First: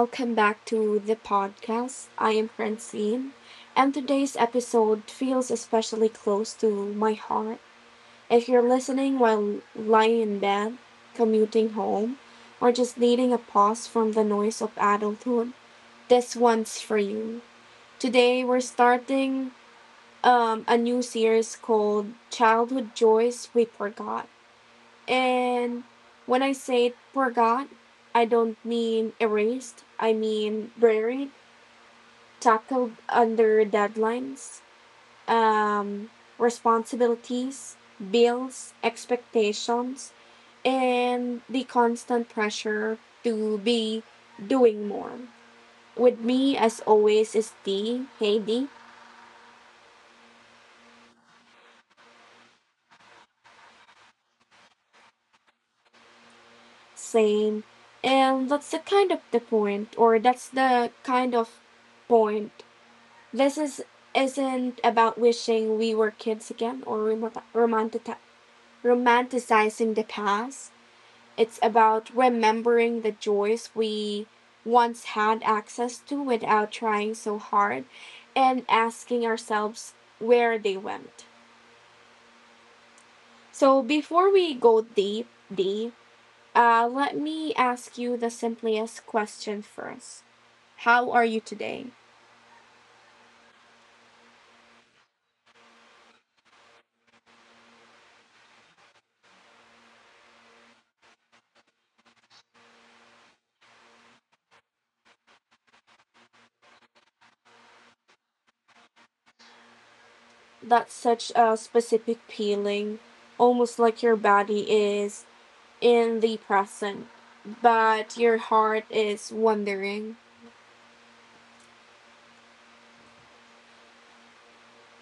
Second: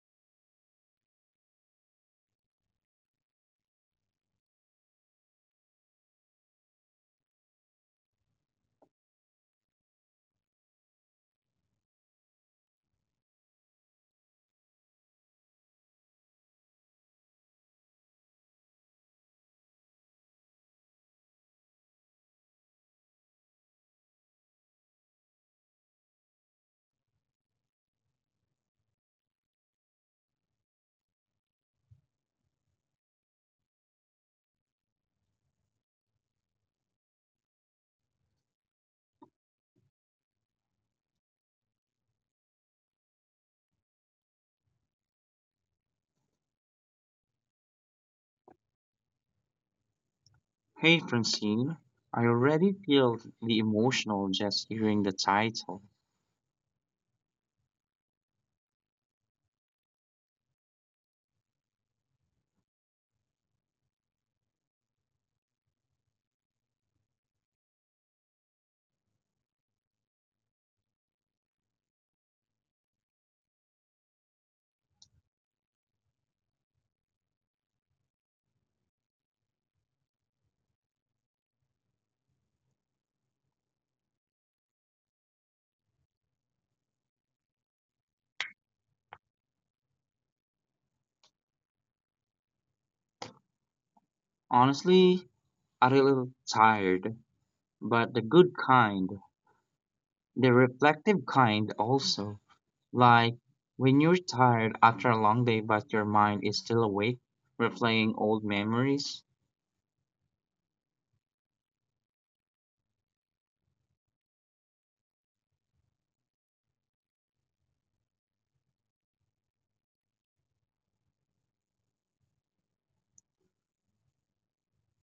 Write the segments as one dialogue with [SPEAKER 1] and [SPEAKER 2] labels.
[SPEAKER 1] Welcome back to the podcast. I am Francine, and today's episode feels especially close to my heart. If you're listening while lying in bed, commuting home, or just needing a pause from the noise of adulthood, this one's for you. Today, we're starting a new series called Childhood Joys We Forgot. And when I say forgot, I don't mean erased. I mean buried, tackled under deadlines, um, responsibilities, bills, expectations, and the constant pressure to be doing more. With me, as always, is D. Hey, D.
[SPEAKER 2] Hey Francine, I already feel the emotional just hearing the title.
[SPEAKER 1] Same. And that's the kind of the point, or that's the kind of point. This is isn't about wishing we were kids again or romantic- romanticizing the past. It's about remembering the joys we once had access to without trying so hard and asking ourselves where they went. So before we go deep, deep, let me ask you the simplest question first. How are you today?
[SPEAKER 2] Honestly, I'm a little tired, but the good kind, the reflective kind also. Like when you're tired after a long day but your mind is still awake, replaying old memories.
[SPEAKER 1] That's such a specific feeling, almost like your body is in the present, but your heart is wondering.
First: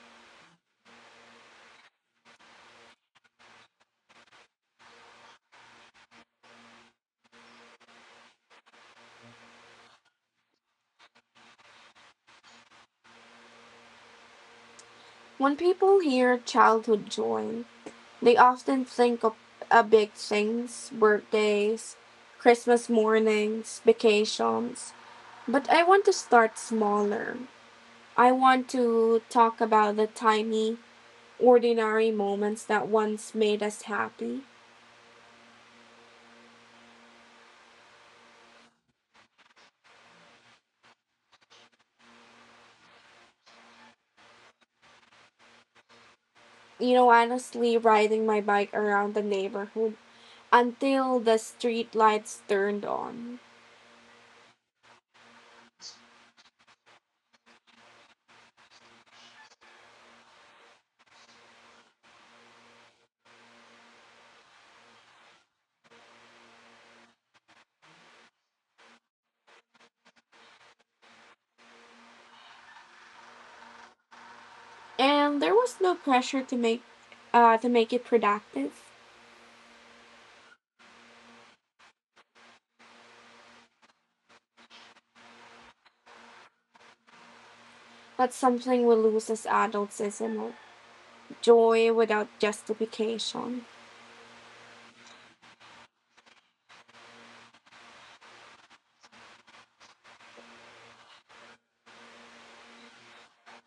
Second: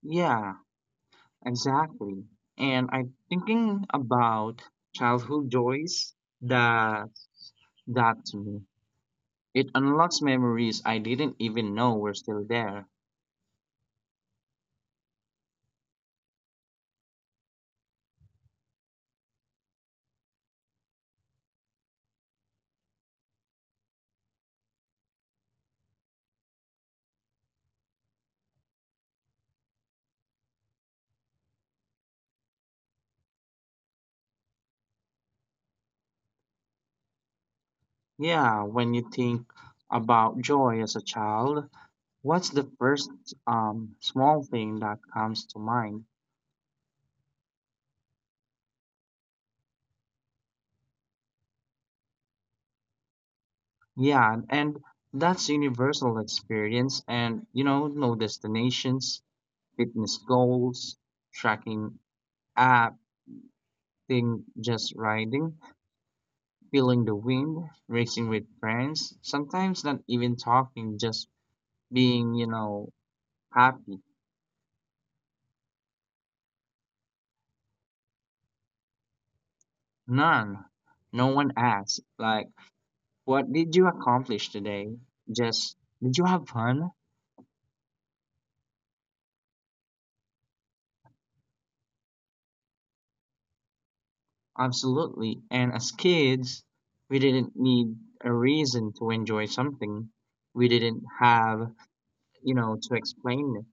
[SPEAKER 2] Yeah, exactly. And I'm thinking about childhood joys that that to me, it unlocks memories I didn't even know were still there.
[SPEAKER 1] When people hear childhood joy, they often think of big things, birthdays, Christmas mornings, vacations. But I want to start smaller. I want to talk about the tiny, ordinary moments that once made us happy.
[SPEAKER 2] Yeah, when you think about joy as a child, what's the first small thing that comes to mind?
[SPEAKER 1] Honestly, riding my bike around the neighborhood until the street lights turned on.
[SPEAKER 2] Yeah, and that's universal experience, and you know, no destinations, fitness goals, tracking app, thing just riding, feeling the wind, racing with friends, sometimes not even talking, just being, you know, happy.
[SPEAKER 1] And there was no pressure to make it productive.
[SPEAKER 2] None. No one asks. Like, what did you accomplish today? Just, did you have fun?
[SPEAKER 1] That's something we lose as adults, isn't it? Joy without justification.
[SPEAKER 2] Absolutely. And as kids, we didn't need a reason to enjoy something. We didn't have, you know, to explain it.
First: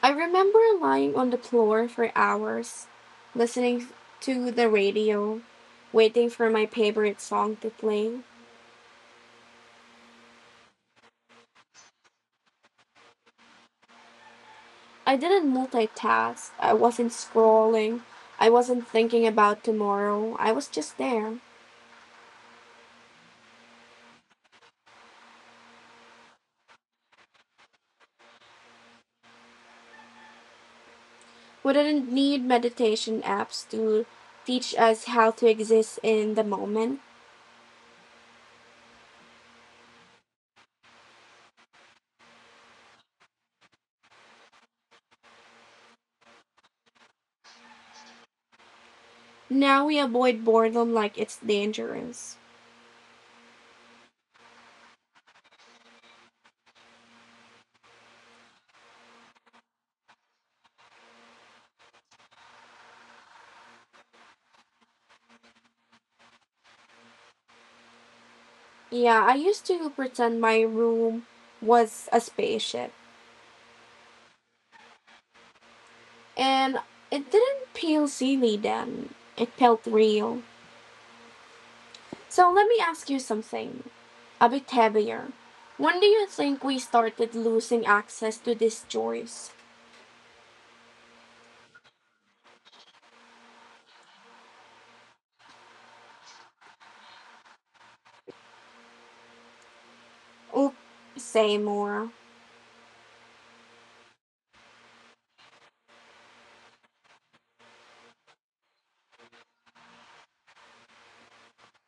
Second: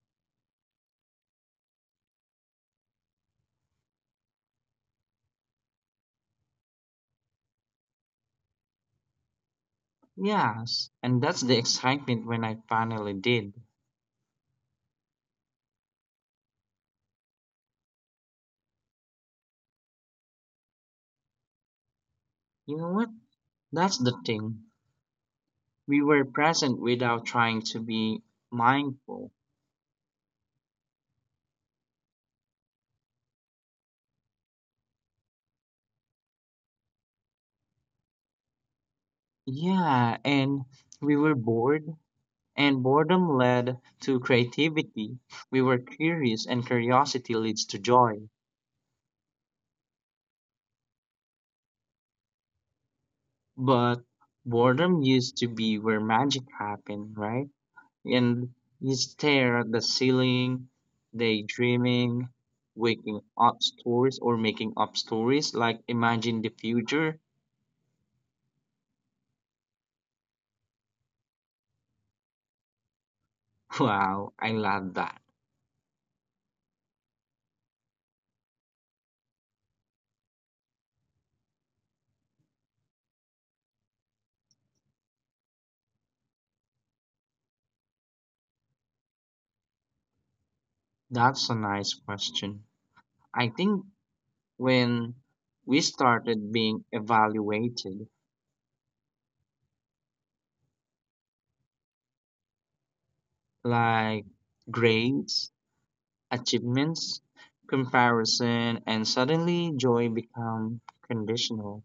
[SPEAKER 1] I remember lying on the floor for hours, listening to the radio, waiting for my favorite song to play.
[SPEAKER 2] Yes. And that's the excitement when I finally did.
[SPEAKER 1] I didn't multitask. I wasn't scrolling. I wasn't thinking about tomorrow. I was just there.
[SPEAKER 2] You know what? That's the thing. We were present without trying to be mindful.
[SPEAKER 1] We didn't need meditation apps to teach us how to exist in the moment.
[SPEAKER 2] Yeah. And we were bored, and boredom led to creativity. We were curious, and curiosity leads to joy.
[SPEAKER 1] Now we avoid boredom like it's dangerous.
[SPEAKER 2] But boredom used to be where magic happened, right? And you stare at the ceiling, daydreaming, waking up stories, or making up stories, like imagine the future.
[SPEAKER 1] Yeah, I used to pretend my room was a spaceship,
[SPEAKER 2] Wow, I love that.
[SPEAKER 1] and it didn't feel silly then. It felt real. So let me ask you something, a bit heavier. When do you think we started losing access to these joys?
[SPEAKER 2] That's a nice question. I think when we started being evaluated,
[SPEAKER 1] Or say more.
[SPEAKER 2] like grades, achievements, comparison, and suddenly joy become conditional.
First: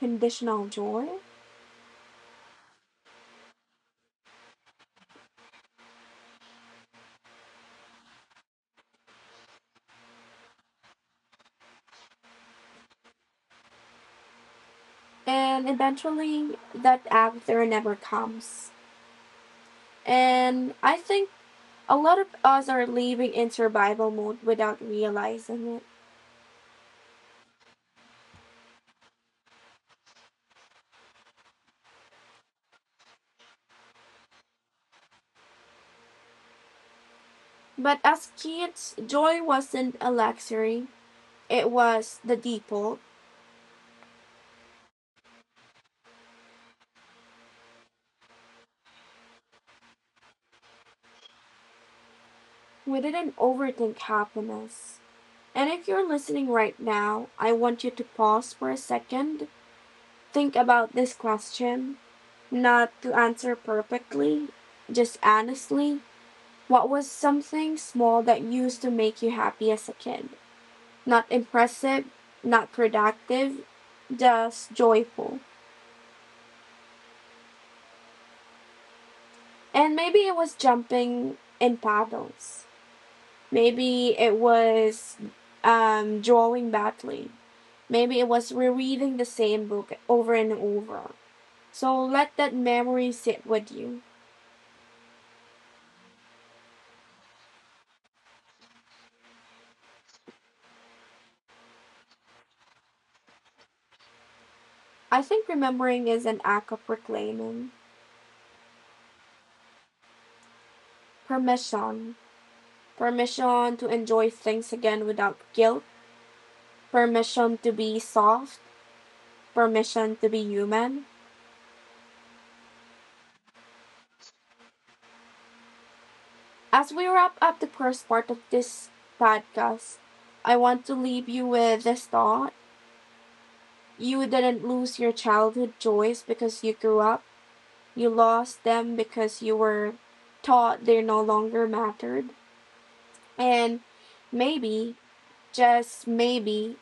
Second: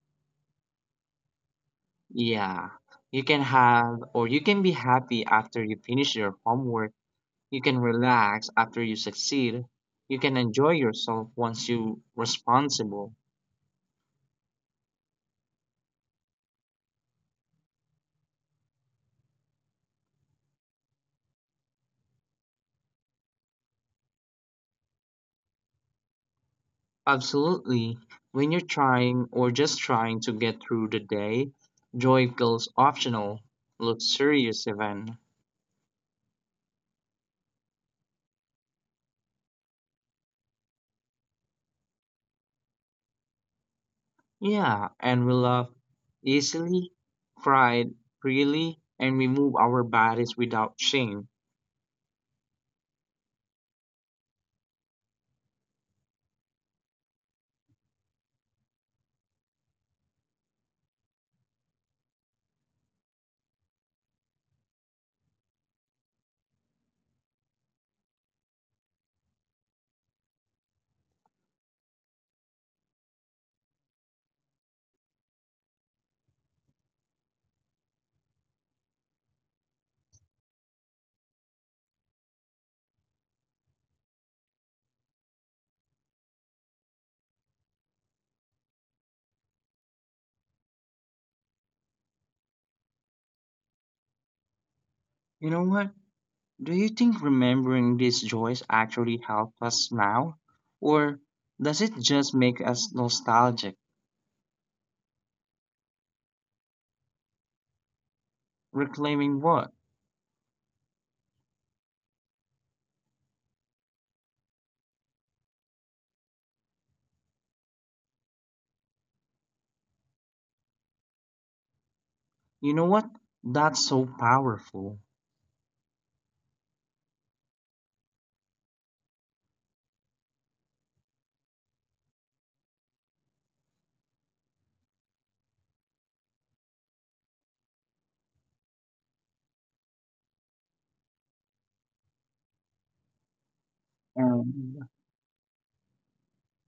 [SPEAKER 1] Conditional joy?
[SPEAKER 2] Yeah, you can have, or you can be happy after you finish your homework. You can relax after you succeed. You can enjoy yourself once you responsible.
[SPEAKER 1] And eventually, that after never comes. And I think a lot of us are living in survival mode without realizing it.
[SPEAKER 2] Absolutely. When you're trying, or just trying to get through the day, joy feels optional, luxurious even.
[SPEAKER 1] But as kids, joy wasn't a luxury, it was the default.
[SPEAKER 2] Yeah, and we laugh easily, cried freely, and we move our bodies without shame.
[SPEAKER 1] We didn't overthink happiness. And if you're listening right now, I want you to pause for a second. Think about this question, not to answer perfectly, just honestly. What was something small that used to make you happy as a kid? Not impressive, not productive, just joyful. And maybe it was jumping in puddles. Maybe it was drawing badly. Maybe it was rereading the same book over and over. So let that memory sit with you.
[SPEAKER 2] You know what? Do you think remembering these joys actually help us now? Or does it just make us nostalgic?
[SPEAKER 1] I think remembering is an act of reclaiming.
[SPEAKER 2] Reclaiming what?
[SPEAKER 1] Permission. Permission to enjoy things again without guilt. Permission to be soft. Permission to be human.
[SPEAKER 2] You know what? That's so powerful.
[SPEAKER 1] As we wrap up the first part of this podcast, I want to leave you with this thought. You didn't lose your childhood joys because you grew up. You lost them because you were taught they no longer mattered. And
[SPEAKER 2] And
[SPEAKER 1] maybe, just maybe,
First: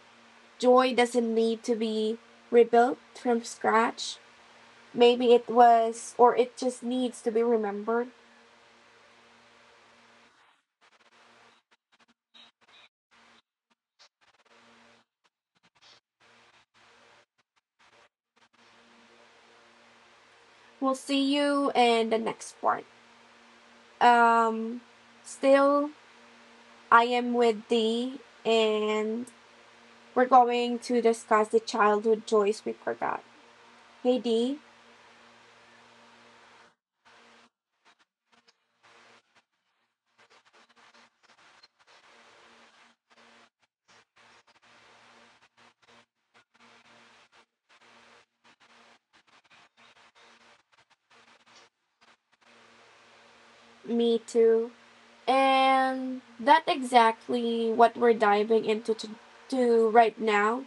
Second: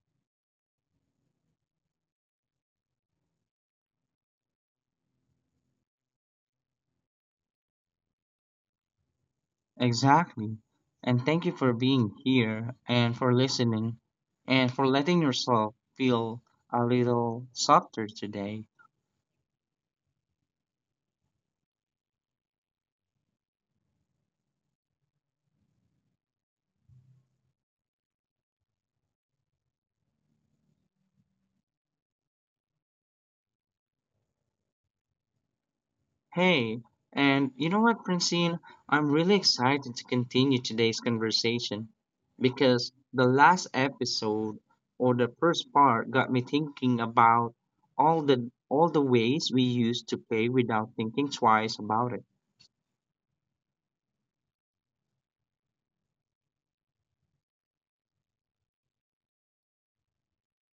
[SPEAKER 1] joy doesn't need to be rebuilt from scratch. Maybe it was, or it just needs to be remembered.
[SPEAKER 2] exactly. And thank you for being here and for listening and for letting yourself feel a little softer today.
[SPEAKER 1] We'll see you in the next part. Um, still, I am with thee, and we're going to discuss the childhood joys we forgot. Hey, Dee.
[SPEAKER 2] Hey, and you know what, Francine? I'm really excited to continue today's conversation because the last episode, or the first part, got me thinking about all the ways we used to pay without thinking twice about it.
[SPEAKER 1] Me too. And that's exactly what we're diving into to right now.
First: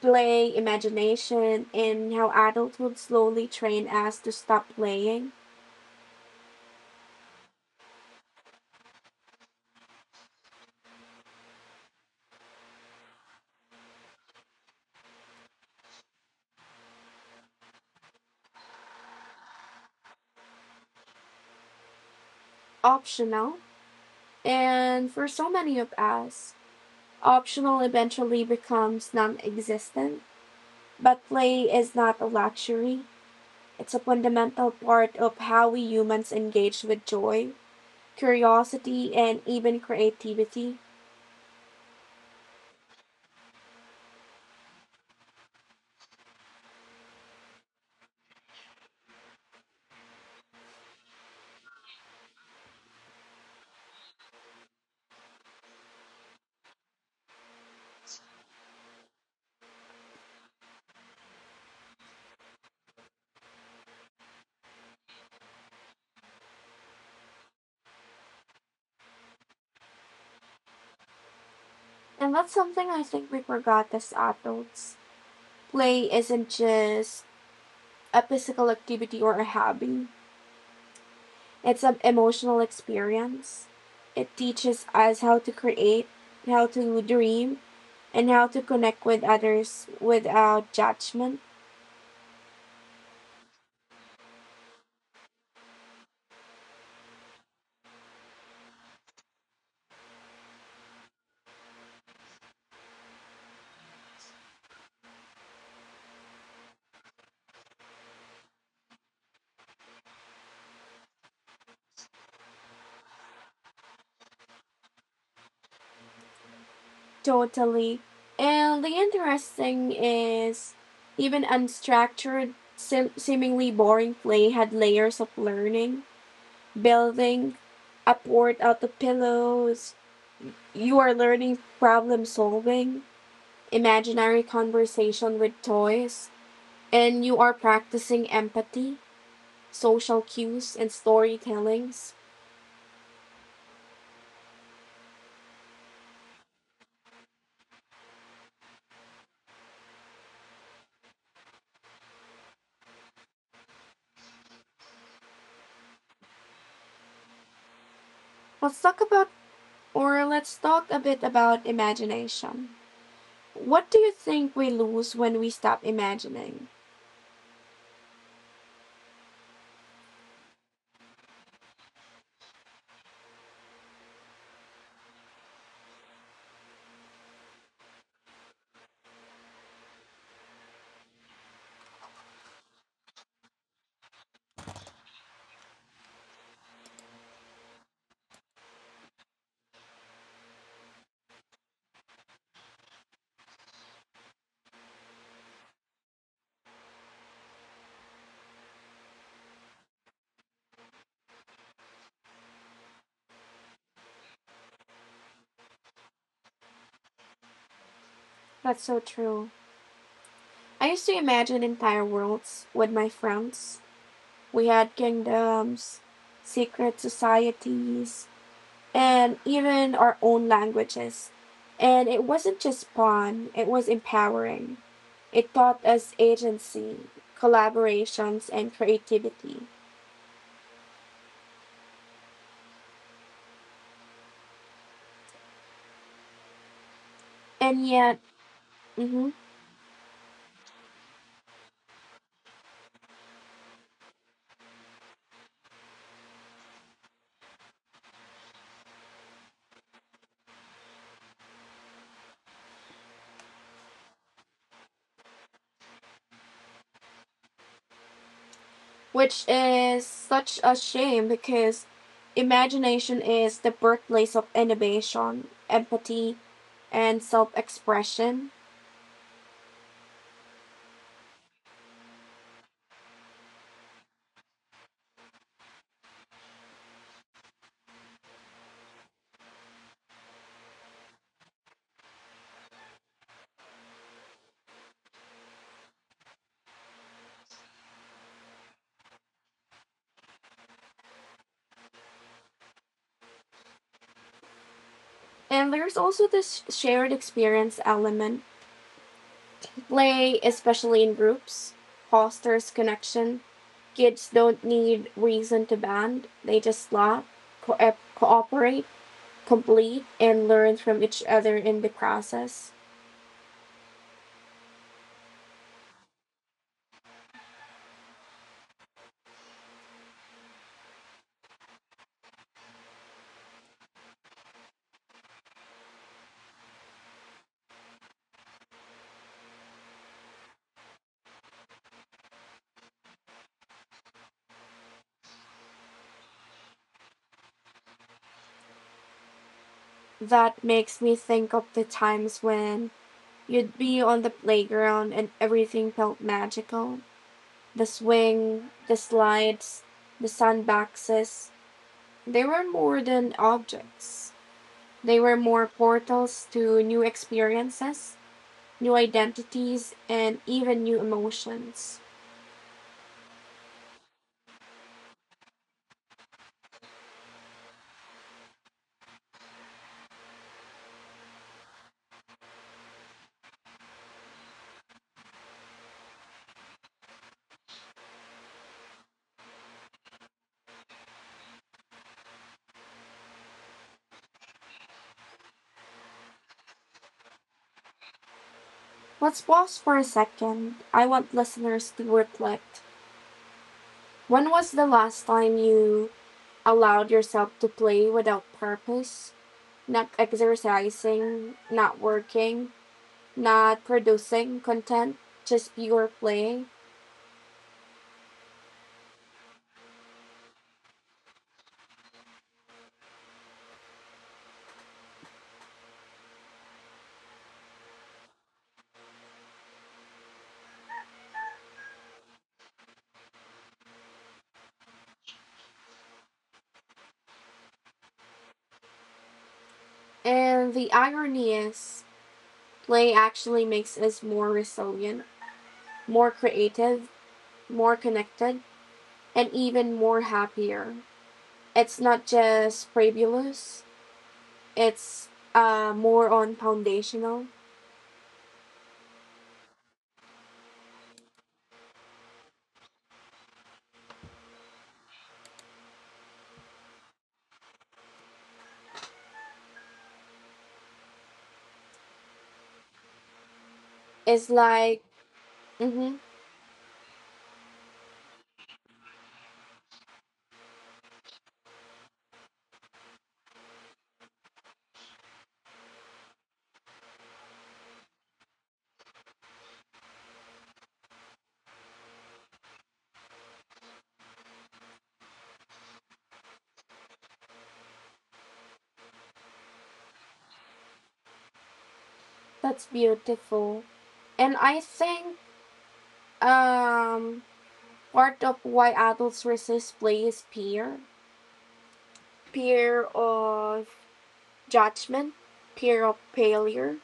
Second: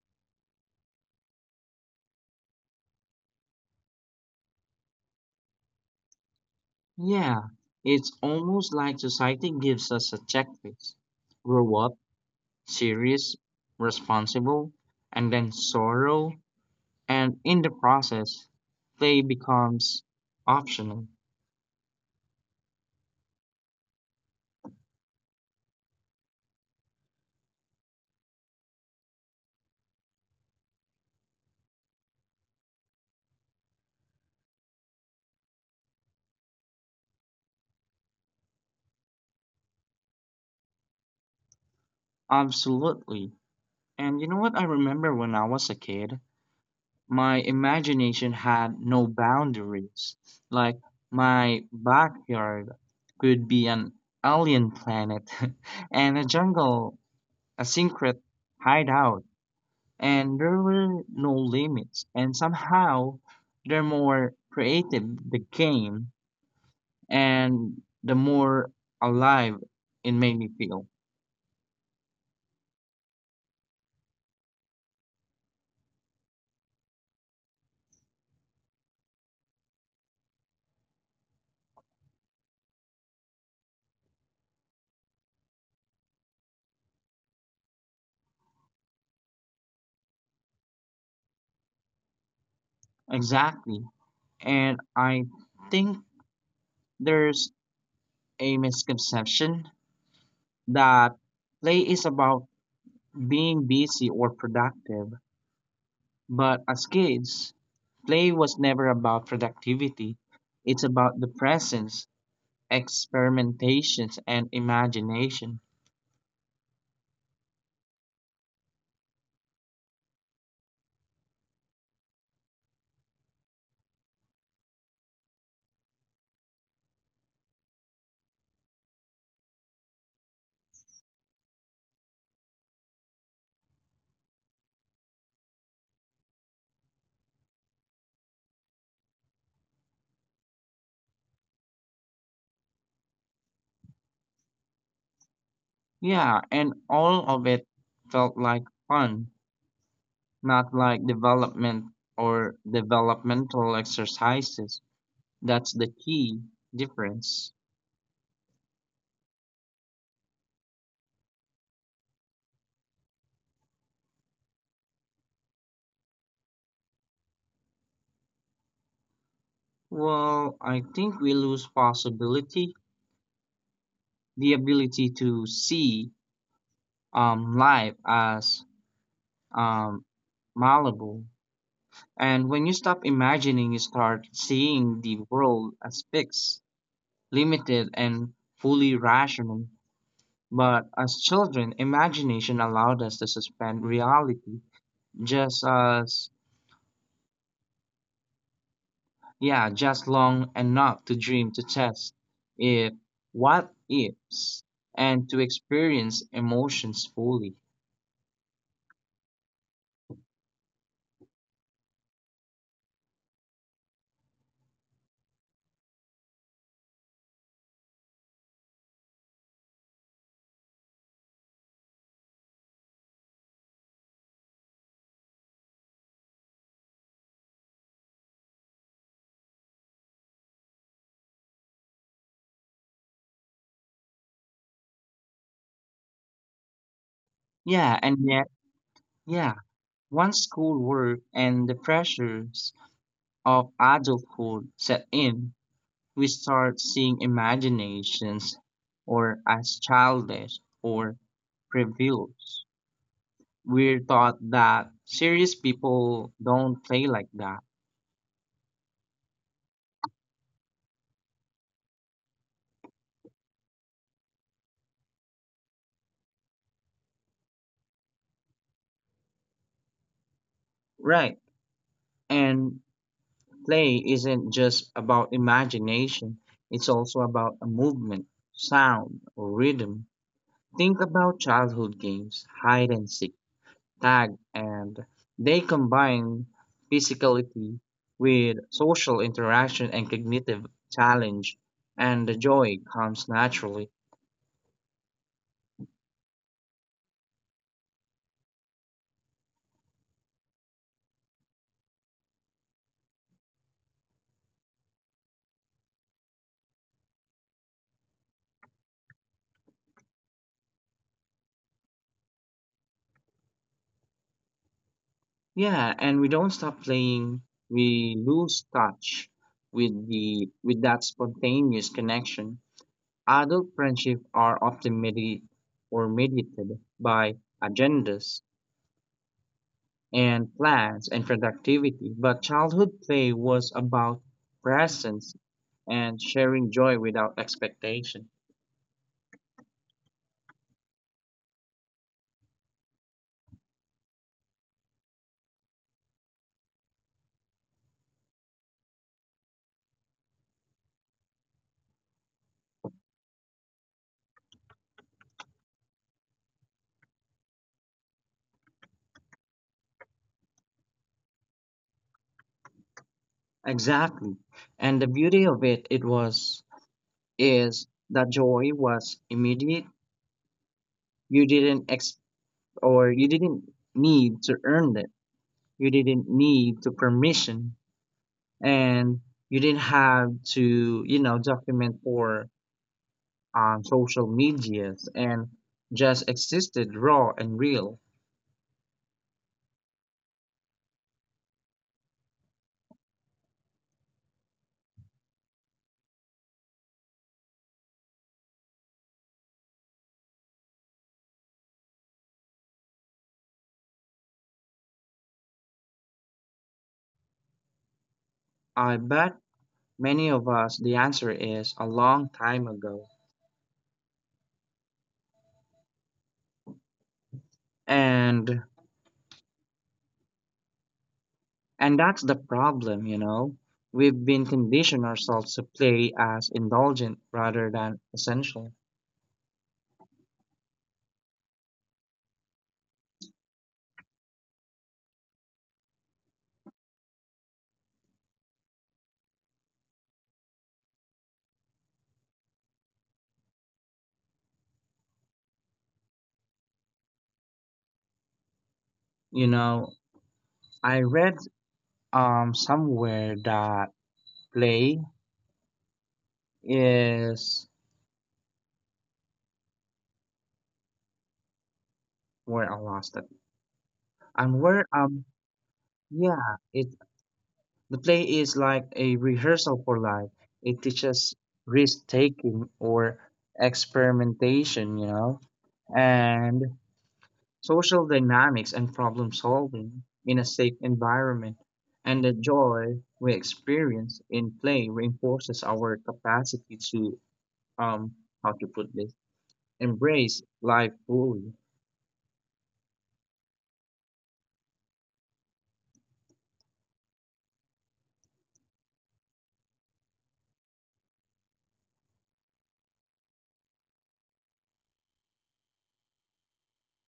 [SPEAKER 1] Play, imagination, and how adults would slowly train us to stop playing.
[SPEAKER 2] Yeah, it's almost like society gives us a checklist. Grow up, serious, responsible, and then sorrow, and in the process, play becomes optional.
[SPEAKER 1] Optional. And for so many of us, optional eventually becomes non existent. But play is not a luxury, it's a fundamental part of how we humans engage with joy, curiosity, and even creativity.
[SPEAKER 2] Absolutely. And you know what I remember when I was a kid? My imagination had no boundaries. Like, my backyard could be an alien planet and a jungle, a secret hideout, and there were no limits. And somehow, the more creative the game and the more alive it made me feel.
[SPEAKER 1] And that's something I think we forgot as adults. Play isn't just a physical activity or a hobby. It's an emotional experience. It teaches us how to create, how to dream, and how to connect with others without judgment.
[SPEAKER 2] Exactly. And I think there's a misconception that play is about being busy or productive. But as kids, play was never about productivity. It's about the presence, experimentations, and imagination.
[SPEAKER 1] Totally. And the interesting is, even unstructured, seemingly boring play had layers of learning, building, upward out the pillows. You are learning problem solving, imaginary conversation with toys, and you are practicing empathy social cues, and storytellings.
[SPEAKER 2] Yeah, and all of it felt like fun, not like development or developmental exercises. That's the key difference.
[SPEAKER 1] Let's talk about, let's talk a bit about imagination. What do you think we lose when we stop imagining?
[SPEAKER 2] Well, I think we lose possibility, the ability to see life as um, malleable. And when you stop imagining, you start seeing the world as fixed, limited, and fully rational. But as children, imagination allowed us to suspend reality just as, yeah, just long enough to dream, to test if what ifs, and to experience emotions fully.
[SPEAKER 1] That's so true. I used to imagine entire worlds with my friends. We had kingdoms, secret societies, and even our own languages. And it wasn't just fun, it was empowering. It taught us agency, collaborations, and creativity. And
[SPEAKER 2] Yeah, and
[SPEAKER 1] yet.
[SPEAKER 2] yet,
[SPEAKER 1] Mhm.
[SPEAKER 2] yeah, once schoolwork and the pressures of adulthood set in, we start seeing imaginations or as childish or frivolous. We're taught that serious people don't play like that.
[SPEAKER 1] Which is such a shame because imagination is the birthplace of innovation, empathy, and self expression.
[SPEAKER 2] Right. And play isn't just about imagination, it's also about a movement, sound, or rhythm. Think about childhood games, hide and seek, tag, and they combine physicality with social interaction and cognitive challenge, and the joy comes naturally.
[SPEAKER 1] And there's also this shared experience element. Play, especially in groups, fosters connection. Kids don't need reason to band, they just laugh, cooperate, complete, and learn from each other in the process.
[SPEAKER 2] Yeah, and we don't stop playing, we lose touch with that spontaneous connection. Adult friendships are often or mediated by agendas and plans and productivity, but childhood play was about presence and sharing joy without expectation.
[SPEAKER 1] That makes me think of the times when you'd be on the playground and everything felt magical. The swing, the slides, the sandboxes, they were more than objects. They were more portals to new experiences, new identities, and even new emotions.
[SPEAKER 2] Exactly. And the beauty of it it was is that joy was immediate. You didn't ex or you didn't need to earn it. You didn't need to permission, and you didn't have to, you know, document for social medias and just existed raw and real.
[SPEAKER 1] Let's pause for a second. I want listeners to reflect. When was the last time you allowed yourself to play without purpose? Not exercising, not working, not producing content, just pure play.
[SPEAKER 2] I bet many of us the answer is a long time ago. And and that's the problem, you know. We've been conditioned ourselves to play as indulgent rather than essential.
[SPEAKER 1] And the irony is, play actually makes us more resilient, more creative, more connected, and even more happier. It's not just frivolous. It's more on foundational.
[SPEAKER 2] You know, I read somewhere that play is where I lost it.
[SPEAKER 1] It's
[SPEAKER 2] And where
[SPEAKER 1] like. Mm-hmm.
[SPEAKER 2] yeah, it, the play is like a rehearsal for life. It teaches risk taking or experimentation, you know, and social dynamics and problem solving in a safe environment. And the joy we experience in play reinforces our capacity to, um, how to put this, embrace life fully.
[SPEAKER 1] That's beautiful. And I think um, part of why adults resist play is fear. Fear of judgment, fear of failure,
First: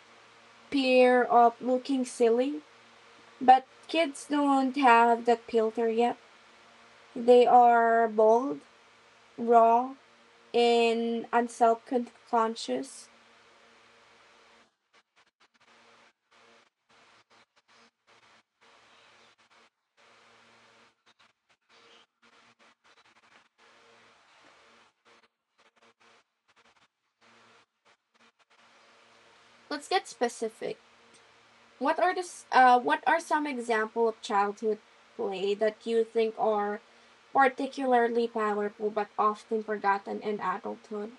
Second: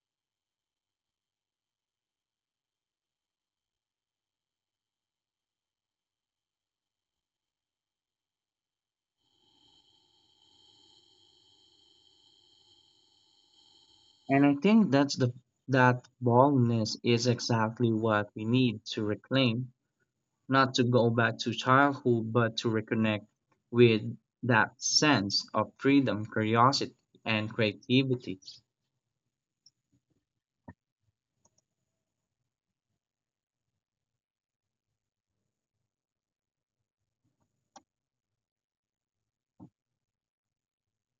[SPEAKER 1] fear of looking silly. But kids don't have that filter yet. They are bold, raw, and unself-conscious.
[SPEAKER 2] And I think that's the that boldness is exactly what we need to reclaim, not to go back to childhood, but to reconnect with that sense of freedom, curiosity, and creativity.
[SPEAKER 1] Let's get specific. What are what are some examples of childhood play that you think are particularly powerful but often forgotten in adulthood?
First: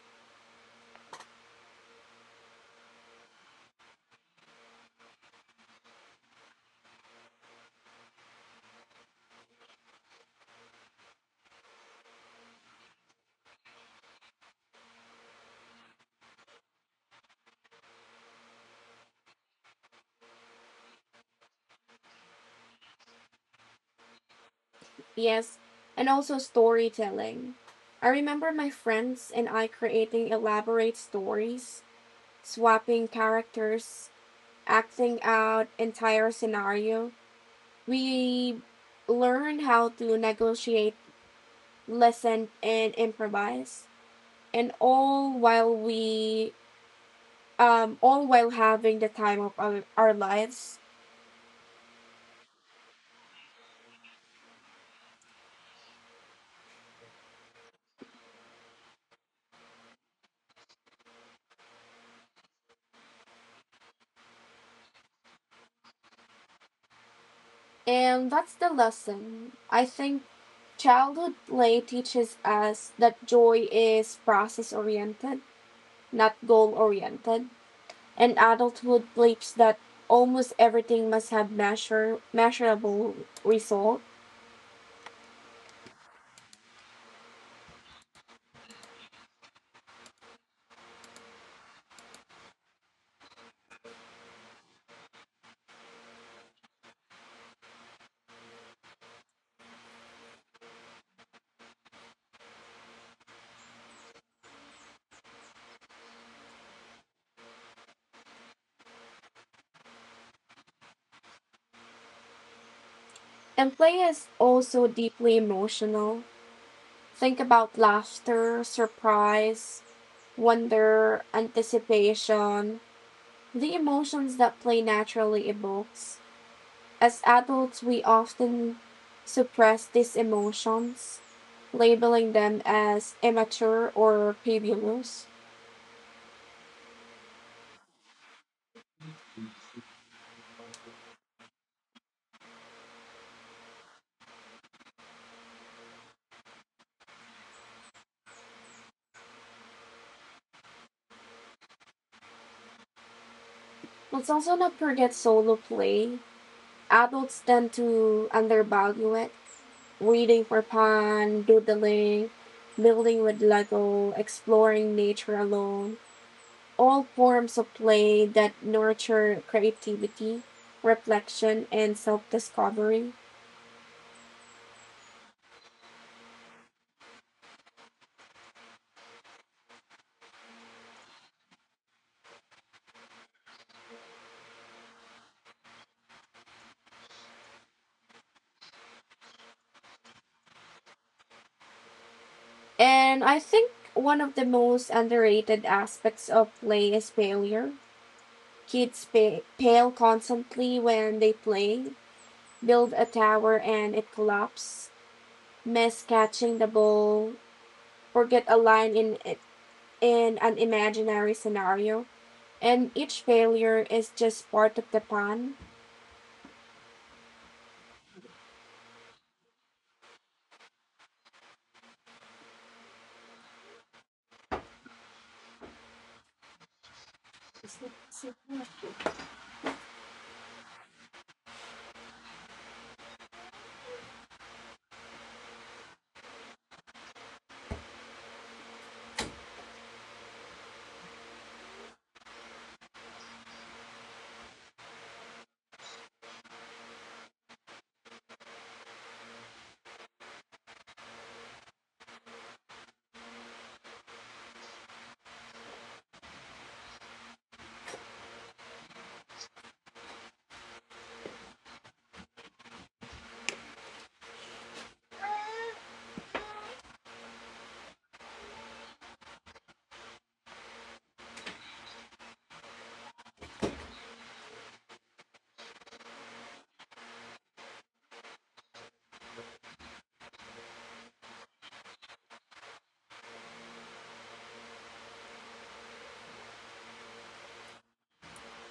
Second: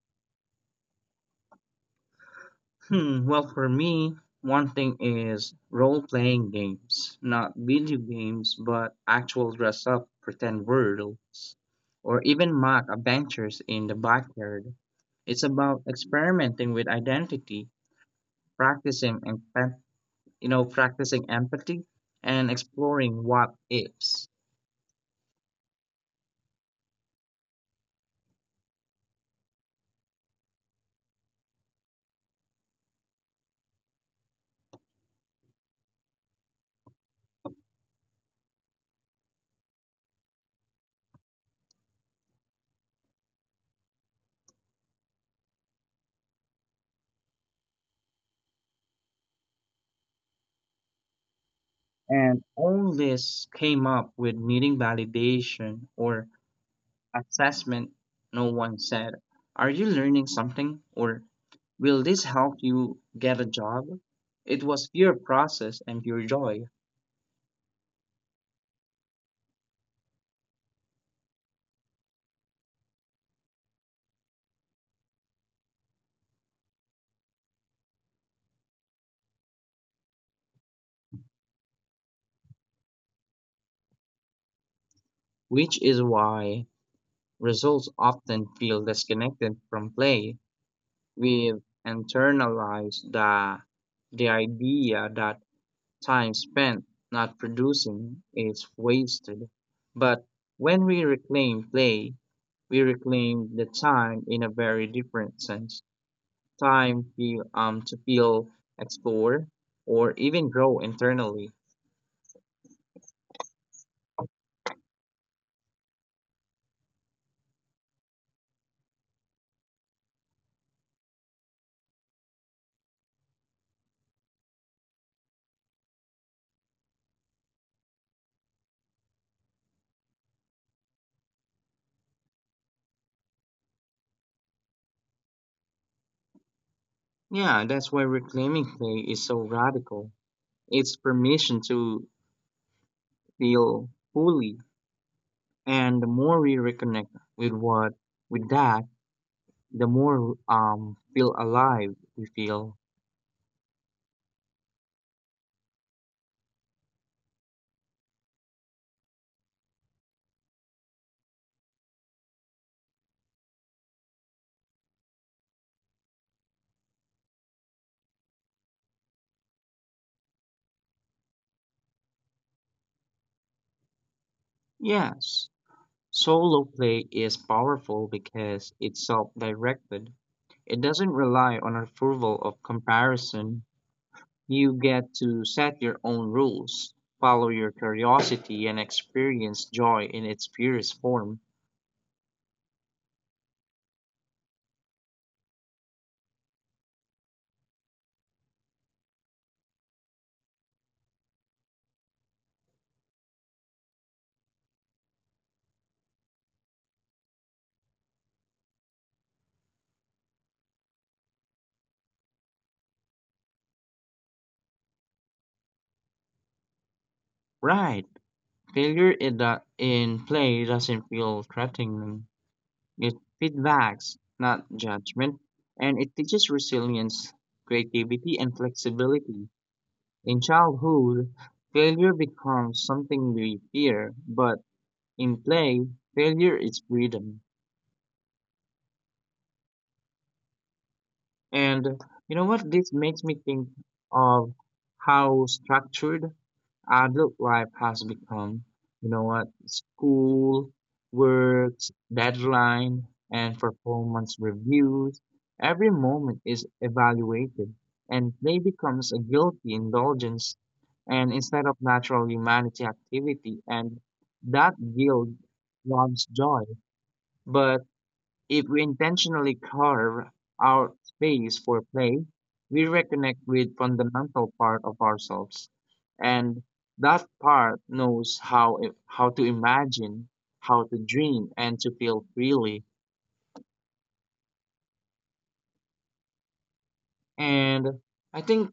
[SPEAKER 2] Hmm, well, for me, one thing is role playing games, not video games, but actual dress up, pretend worlds, or even mock adventures in the backyard. It's about experimenting with identity, practicing, and you know, practicing empathy, and exploring what ifs.
[SPEAKER 1] Yes, and also storytelling. I remember my friends and I creating elaborate stories, swapping characters, acting out entire scenario. We learned how to negotiate, listen, and improvise, and all while we all while having the time of our lives.
[SPEAKER 2] And all this came up with needing validation or assessment. No one said, are you learning something? Or will this help you get a job? It was pure process and pure joy,
[SPEAKER 1] And that's the lesson. I think childhood play teaches us that joy is process oriented, not goal oriented, and adulthood believes that almost everything must have measurable result.
[SPEAKER 2] which is why results often feel disconnected from play. We've internalized the idea that time spent not producing is wasted. But when we reclaim play, we reclaim the time in a very different sense. Time feel, to feel, explore, or even grow internally.
[SPEAKER 1] And play is also deeply emotional. Think about laughter, surprise, wonder, anticipation, the emotions that play naturally evokes. As adults, we often suppress these emotions, labeling them as immature or babylos.
[SPEAKER 2] Yeah, that's why reclaiming play is so radical. It's permission to feel fully, and the more we reconnect with what, with that, the more feel alive we feel.
[SPEAKER 1] Let's also not forget solo play. Adults tend to undervalue it, waiting for fun, doodling, building with Lego, exploring nature alone. All forms of play that nurture creativity, reflection, and self discovery.
[SPEAKER 2] Yes, solo play is powerful because it's self-directed. It doesn't rely on approval of comparison. You get to set your own rules, follow your curiosity, and experience joy in its purest form.
[SPEAKER 1] And I think one of the most underrated aspects of play is failure. Kids fail constantly when they play, build a tower and it collapses, miss catching the ball, forget a line in an imaginary scenario, and each failure is just part of the fun.
[SPEAKER 2] Right. Failure in play doesn't feel threatening. It feedbacks, not judgment, and it teaches resilience, creativity, and flexibility. In childhood, failure becomes something we fear, but in play, failure is freedom. And you know what? This makes me think of how structured adult life has become. You know what? School, work, deadline, and performance reviews. Every moment is evaluated, and play becomes a guilty indulgence, and instead of natural humanity activity, and that guilt robs joy. But if we intentionally carve out space for play, we reconnect with fundamental part of ourselves, and that part knows how to imagine, how to dream, and to feel freely. And I think,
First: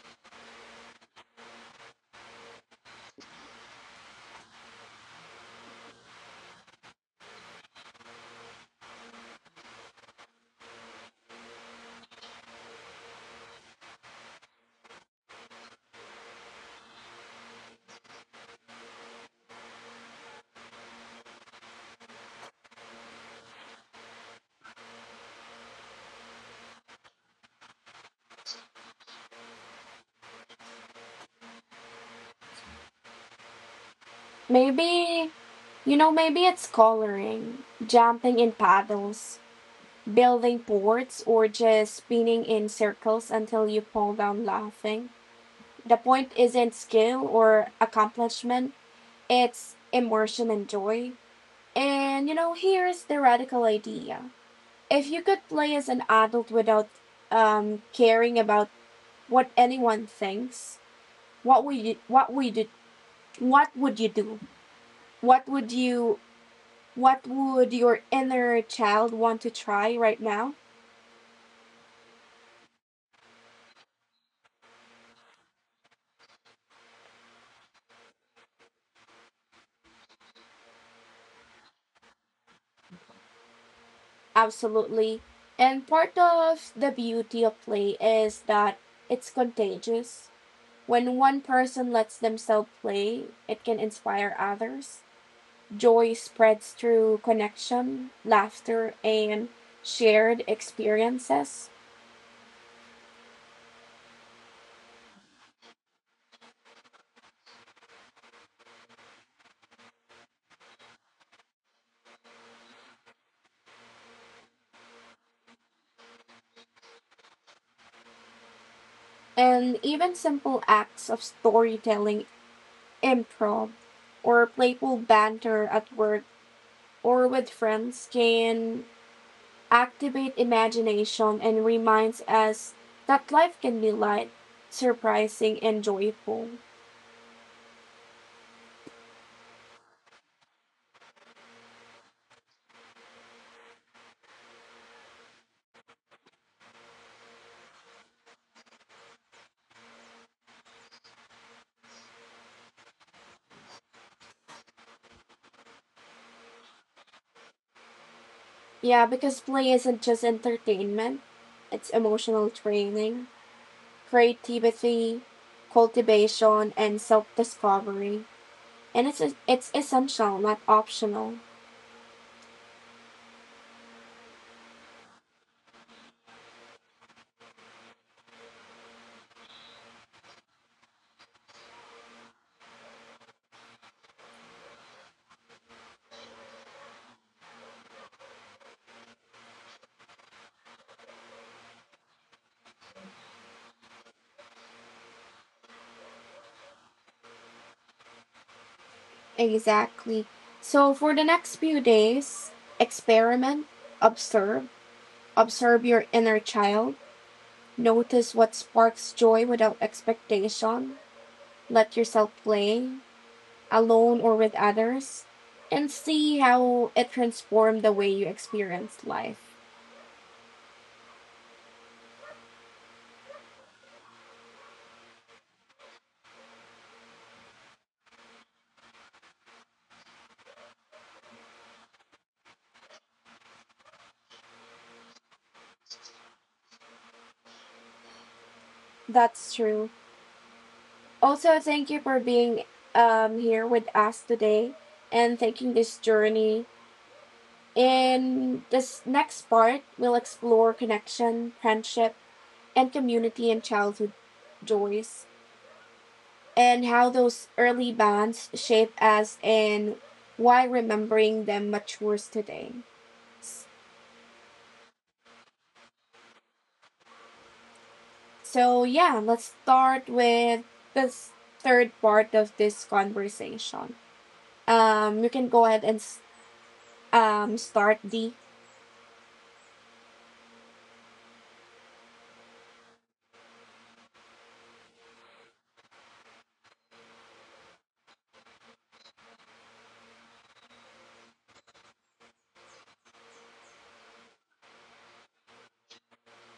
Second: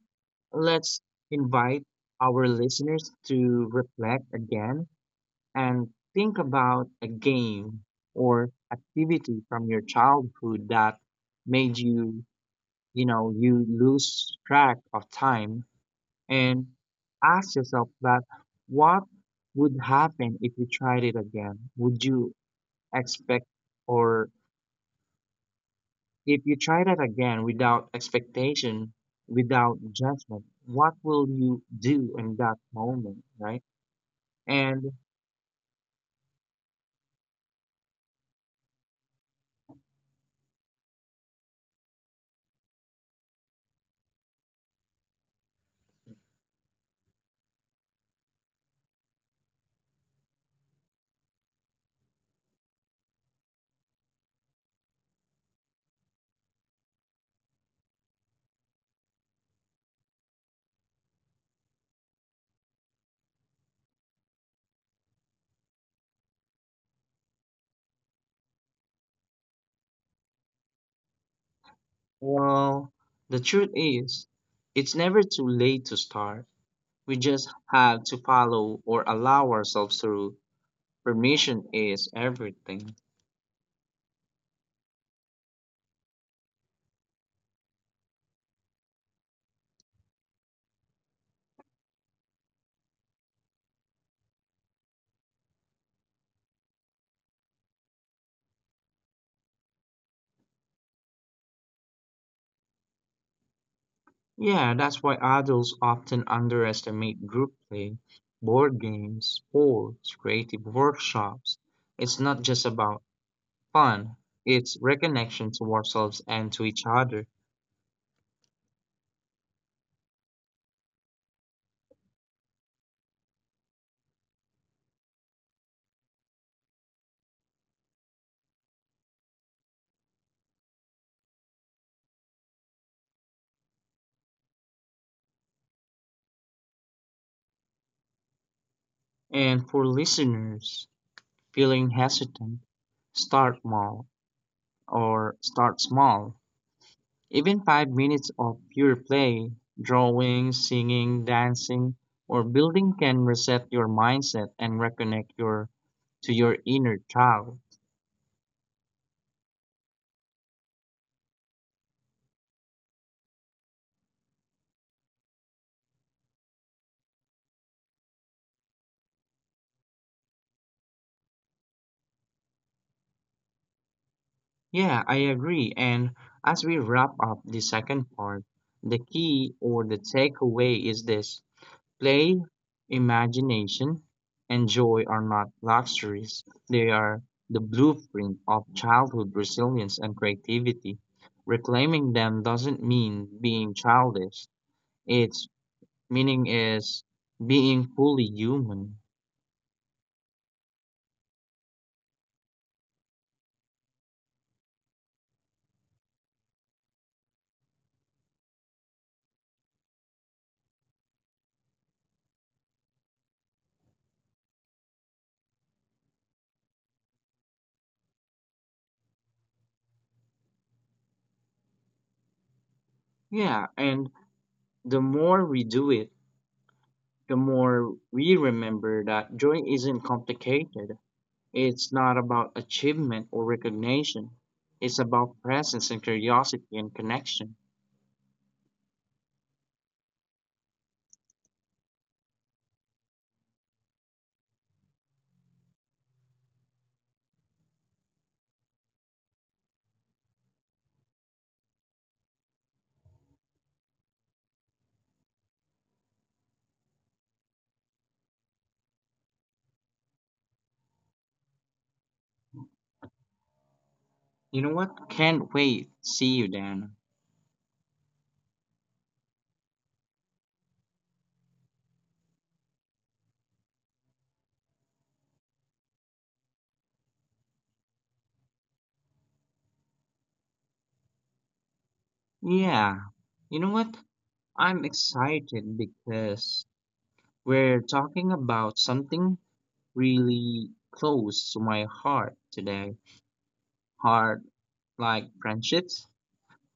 [SPEAKER 2] let's invite our listeners to reflect again and think about a game or activity from your childhood that made you, you know, you lose track of time, and ask yourself that, what would happen if you tried it again? Would you expect, or if you try that again without expectation, without judgment, what will you do in that moment, right? And
[SPEAKER 1] Maybe, maybe it's coloring, jumping in puddles, building forts, or just spinning in circles until you fall down laughing. The point isn't skill or accomplishment. It's immersion and joy. And here's the radical idea. If you could play as an adult without caring about what anyone thinks, what would you what would you what would you do? What would you what would your inner child want to try right now?
[SPEAKER 2] well, the truth is, it's never too late to start. We just have to follow or allow ourselves through. Permission is everything.
[SPEAKER 1] Absolutely. And part of the beauty of play is that it's contagious. When one person lets themselves play, it can inspire others. Joy spreads through connection, laughter, and shared experiences.
[SPEAKER 2] Yeah, that's why adults often underestimate group play, board games, sports, creative workshops. It's not just about fun, it's reconnection to ourselves and to each other.
[SPEAKER 1] And even simple acts of storytelling, improv, or playful banter at work or with friends can activate imagination and reminds us that life can be light, surprising, and joyful.
[SPEAKER 2] And for listeners feeling hesitant, start small or start small. Even 5 minutes of pure play, drawing, singing, dancing, or building can reset your mindset and reconnect your to your inner child.
[SPEAKER 1] Yeah, because play isn't just entertainment, it's emotional training, creativity, cultivation, and self discovery. And it's essential, not optional.
[SPEAKER 2] Yeah, I agree. And as we wrap up the second part, the key or the takeaway is this: play, imagination, and joy are not luxuries. They are the blueprint of childhood resilience and creativity. Reclaiming them doesn't mean being childish, its meaning is being fully human.
[SPEAKER 1] Exactly. So, for the next few days, experiment, observe, observe your inner child, notice what sparks joy without expectation, let yourself play, alone or with others, and see how it transformed the way you experience life.
[SPEAKER 2] Yeah, and the more we do it, the more we remember that joy isn't complicated. It's not about achievement or recognition. It's about presence and curiosity and connection.
[SPEAKER 1] That's true. Also, thank you for being here with us today and taking this journey. In this next part, we'll explore connection, friendship, and community and childhood joys, and how those early bonds shape us and why remembering them matures today.
[SPEAKER 2] You know what? Can't wait. See you then.
[SPEAKER 1] So, yeah, let's start with this third part of this conversation. You can go ahead and start, D.
[SPEAKER 2] Yeah. You know what? I'm excited because we're talking about something really close to my heart today. Heart, like friendships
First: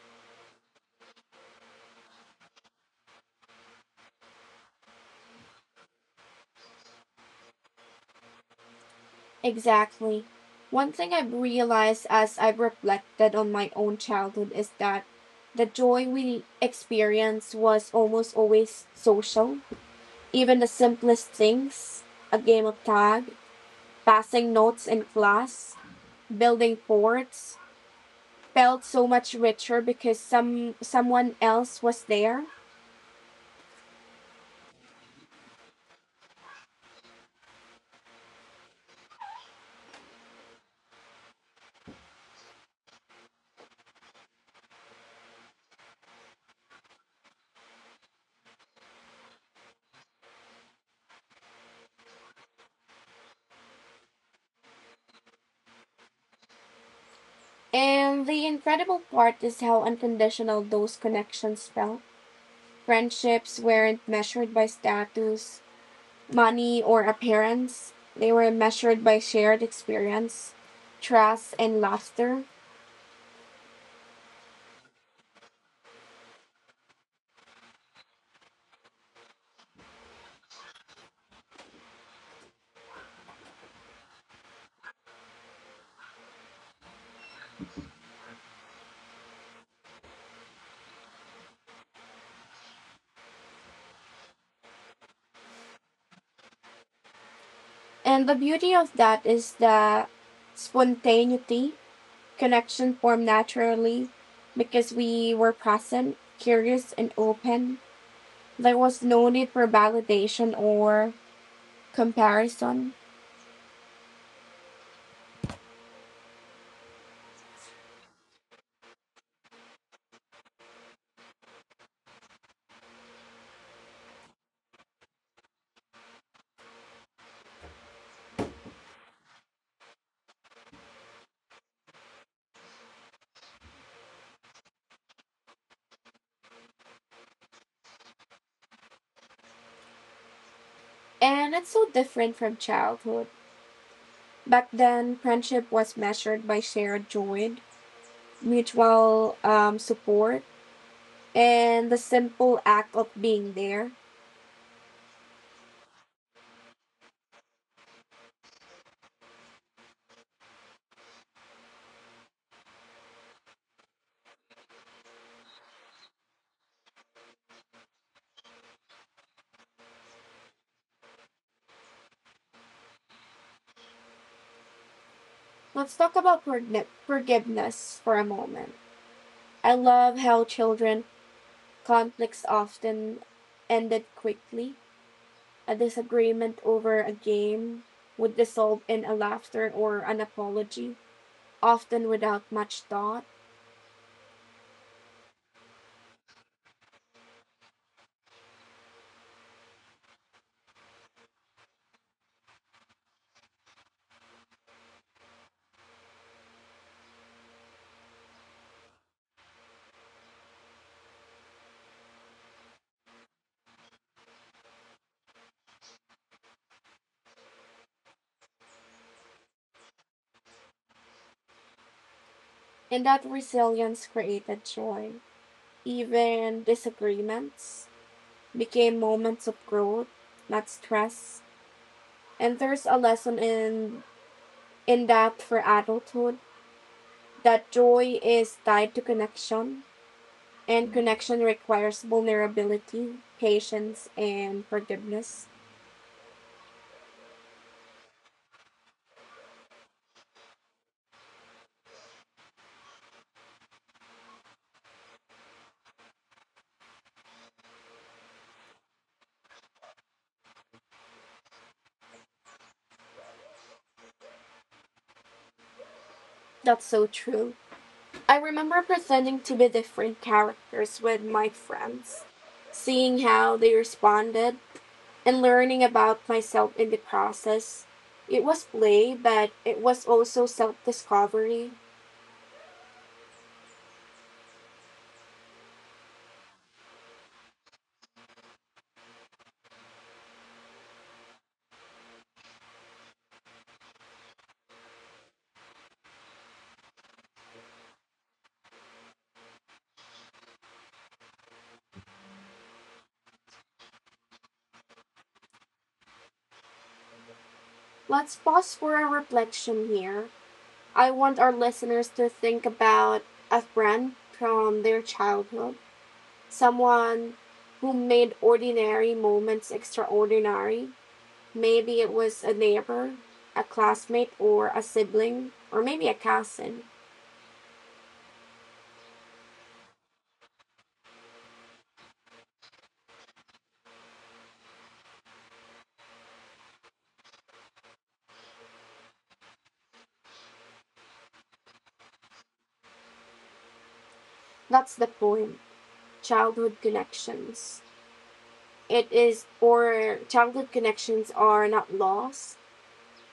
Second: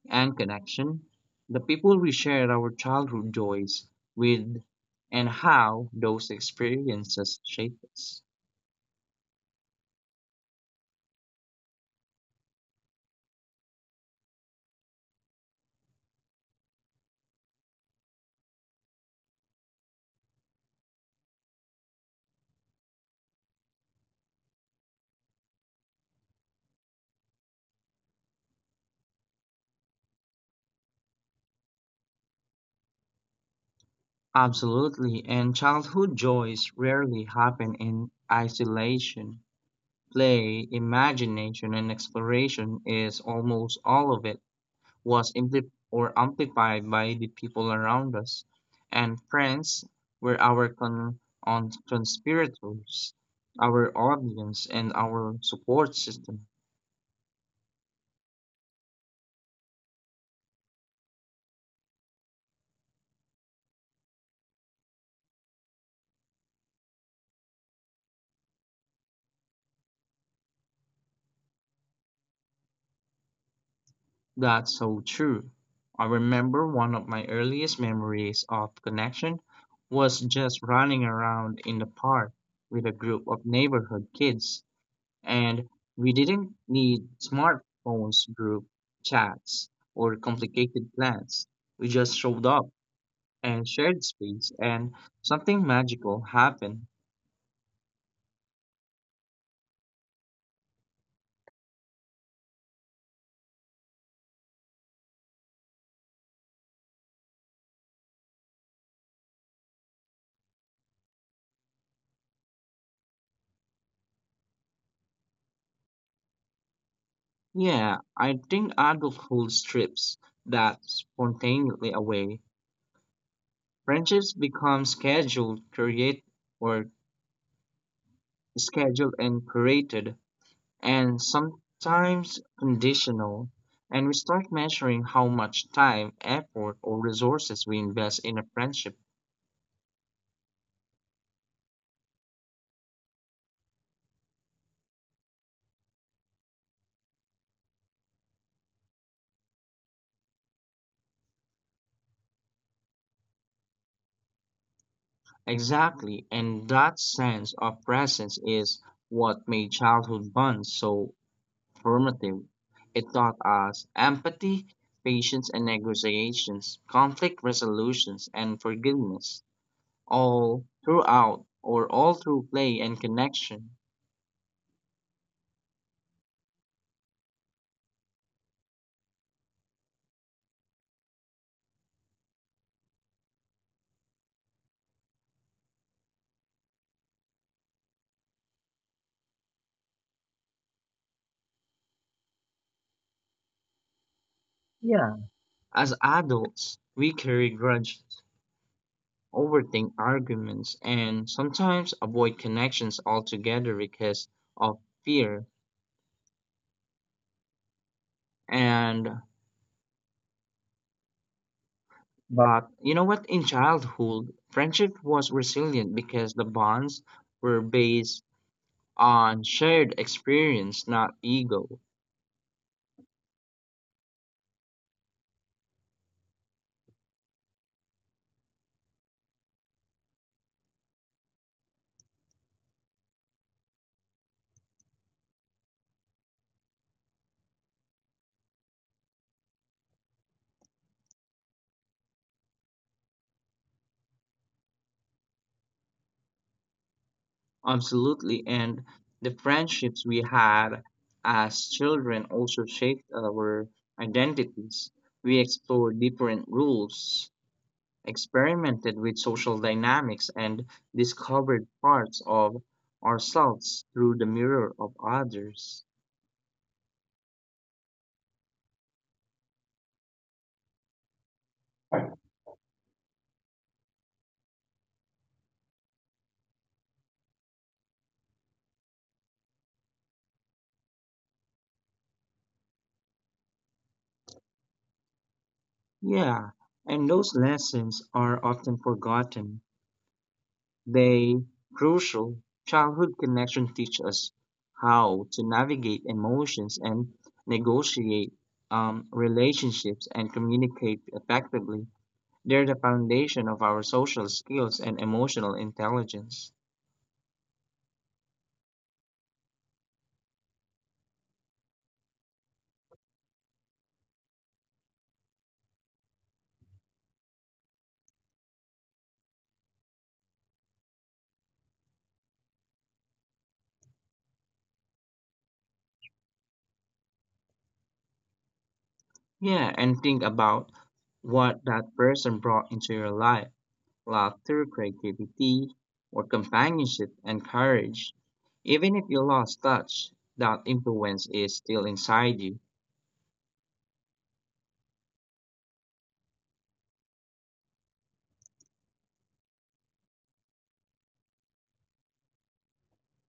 [SPEAKER 2] and connection. The people we shared our childhood joys with and how those experiences shape us.
[SPEAKER 1] Exactly. One thing I've realized as I've reflected on my own childhood is that the joy we experienced was almost always social. Even the simplest things, a game of tag, passing notes in class, building forts, felt so much richer because someone else was there.
[SPEAKER 2] Absolutely, and childhood joys rarely happen in isolation. Play, imagination, and exploration is almost all of it was ampli or amplified by the people around us. And friends were our on conspirators, our audience, and our support system.
[SPEAKER 1] And the incredible part is how unconditional those connections felt. Friendships weren't measured by status, money, or appearance. They were measured by shared experience, trust, and laughter.
[SPEAKER 2] That's so true. I remember one of my earliest memories of connection was just running around in the park with a group of neighborhood kids, and we didn't need smartphones, group chats, or complicated plans. We just showed up and shared space, and something magical happened.
[SPEAKER 1] And the beauty of that is the spontaneity. Connection formed naturally because we were present, curious, and open. There was no need for validation or comparison.
[SPEAKER 2] Yeah, I think adulthood strips that spontaneity away. Friendships become scheduled, create or scheduled and curated, and sometimes conditional. And we start measuring how much time, effort, or resources we invest in a friendship.
[SPEAKER 1] And it's so different from childhood. Back then, friendship was measured by shared joy, mutual support, and the simple act of being there.
[SPEAKER 2] Exactly, and that sense of presence is what made childhood bonds so formative. It taught us empathy, patience, and negotiations, conflict resolutions, and forgiveness, all through play and connection.
[SPEAKER 1] Let's talk about forgiveness for a moment. I love how children conflicts often ended quickly. A disagreement over a game would dissolve in a laughter or an apology, often without much thought.
[SPEAKER 2] Yeah, as adults, we carry grudges, overthink arguments, and sometimes avoid connections altogether because of fear. And but you know what? In childhood, friendship was resilient because the bonds were based on shared experience, not ego.
[SPEAKER 1] And that resilience created joy. Even disagreements became moments of growth, not stress. And there's a lesson in depth for adulthood, that joy is tied to connection, and connection requires vulnerability, patience, and forgiveness.
[SPEAKER 2] Absolutely. And the friendships we had as children also shaped our identities. We explored different rules, experimented with social dynamics, and discovered parts of ourselves through the mirror of others.
[SPEAKER 1] That's so true. I remember pretending to be different characters with my friends, seeing how they responded, and learning about myself in the process. It was play, but it was also self discovery.
[SPEAKER 2] Yeah, and those lessons are often forgotten. They crucial childhood connection teach us how to navigate emotions and negotiate relationships and communicate effectively. They're the foundation of our social skills and emotional intelligence.
[SPEAKER 1] Let's pause for a reflection here. I want our listeners to think about a friend from their childhood, someone who made ordinary moments extraordinary. Maybe it was a neighbor, a classmate, or a sibling, or maybe a cousin.
[SPEAKER 2] Yeah, and think about what that person brought into your life: laughter, creativity, or companionship and courage. Even if you lost touch, that influence is still inside you.
[SPEAKER 1] That's the point. Childhood connections. It is, or childhood connections are not lost.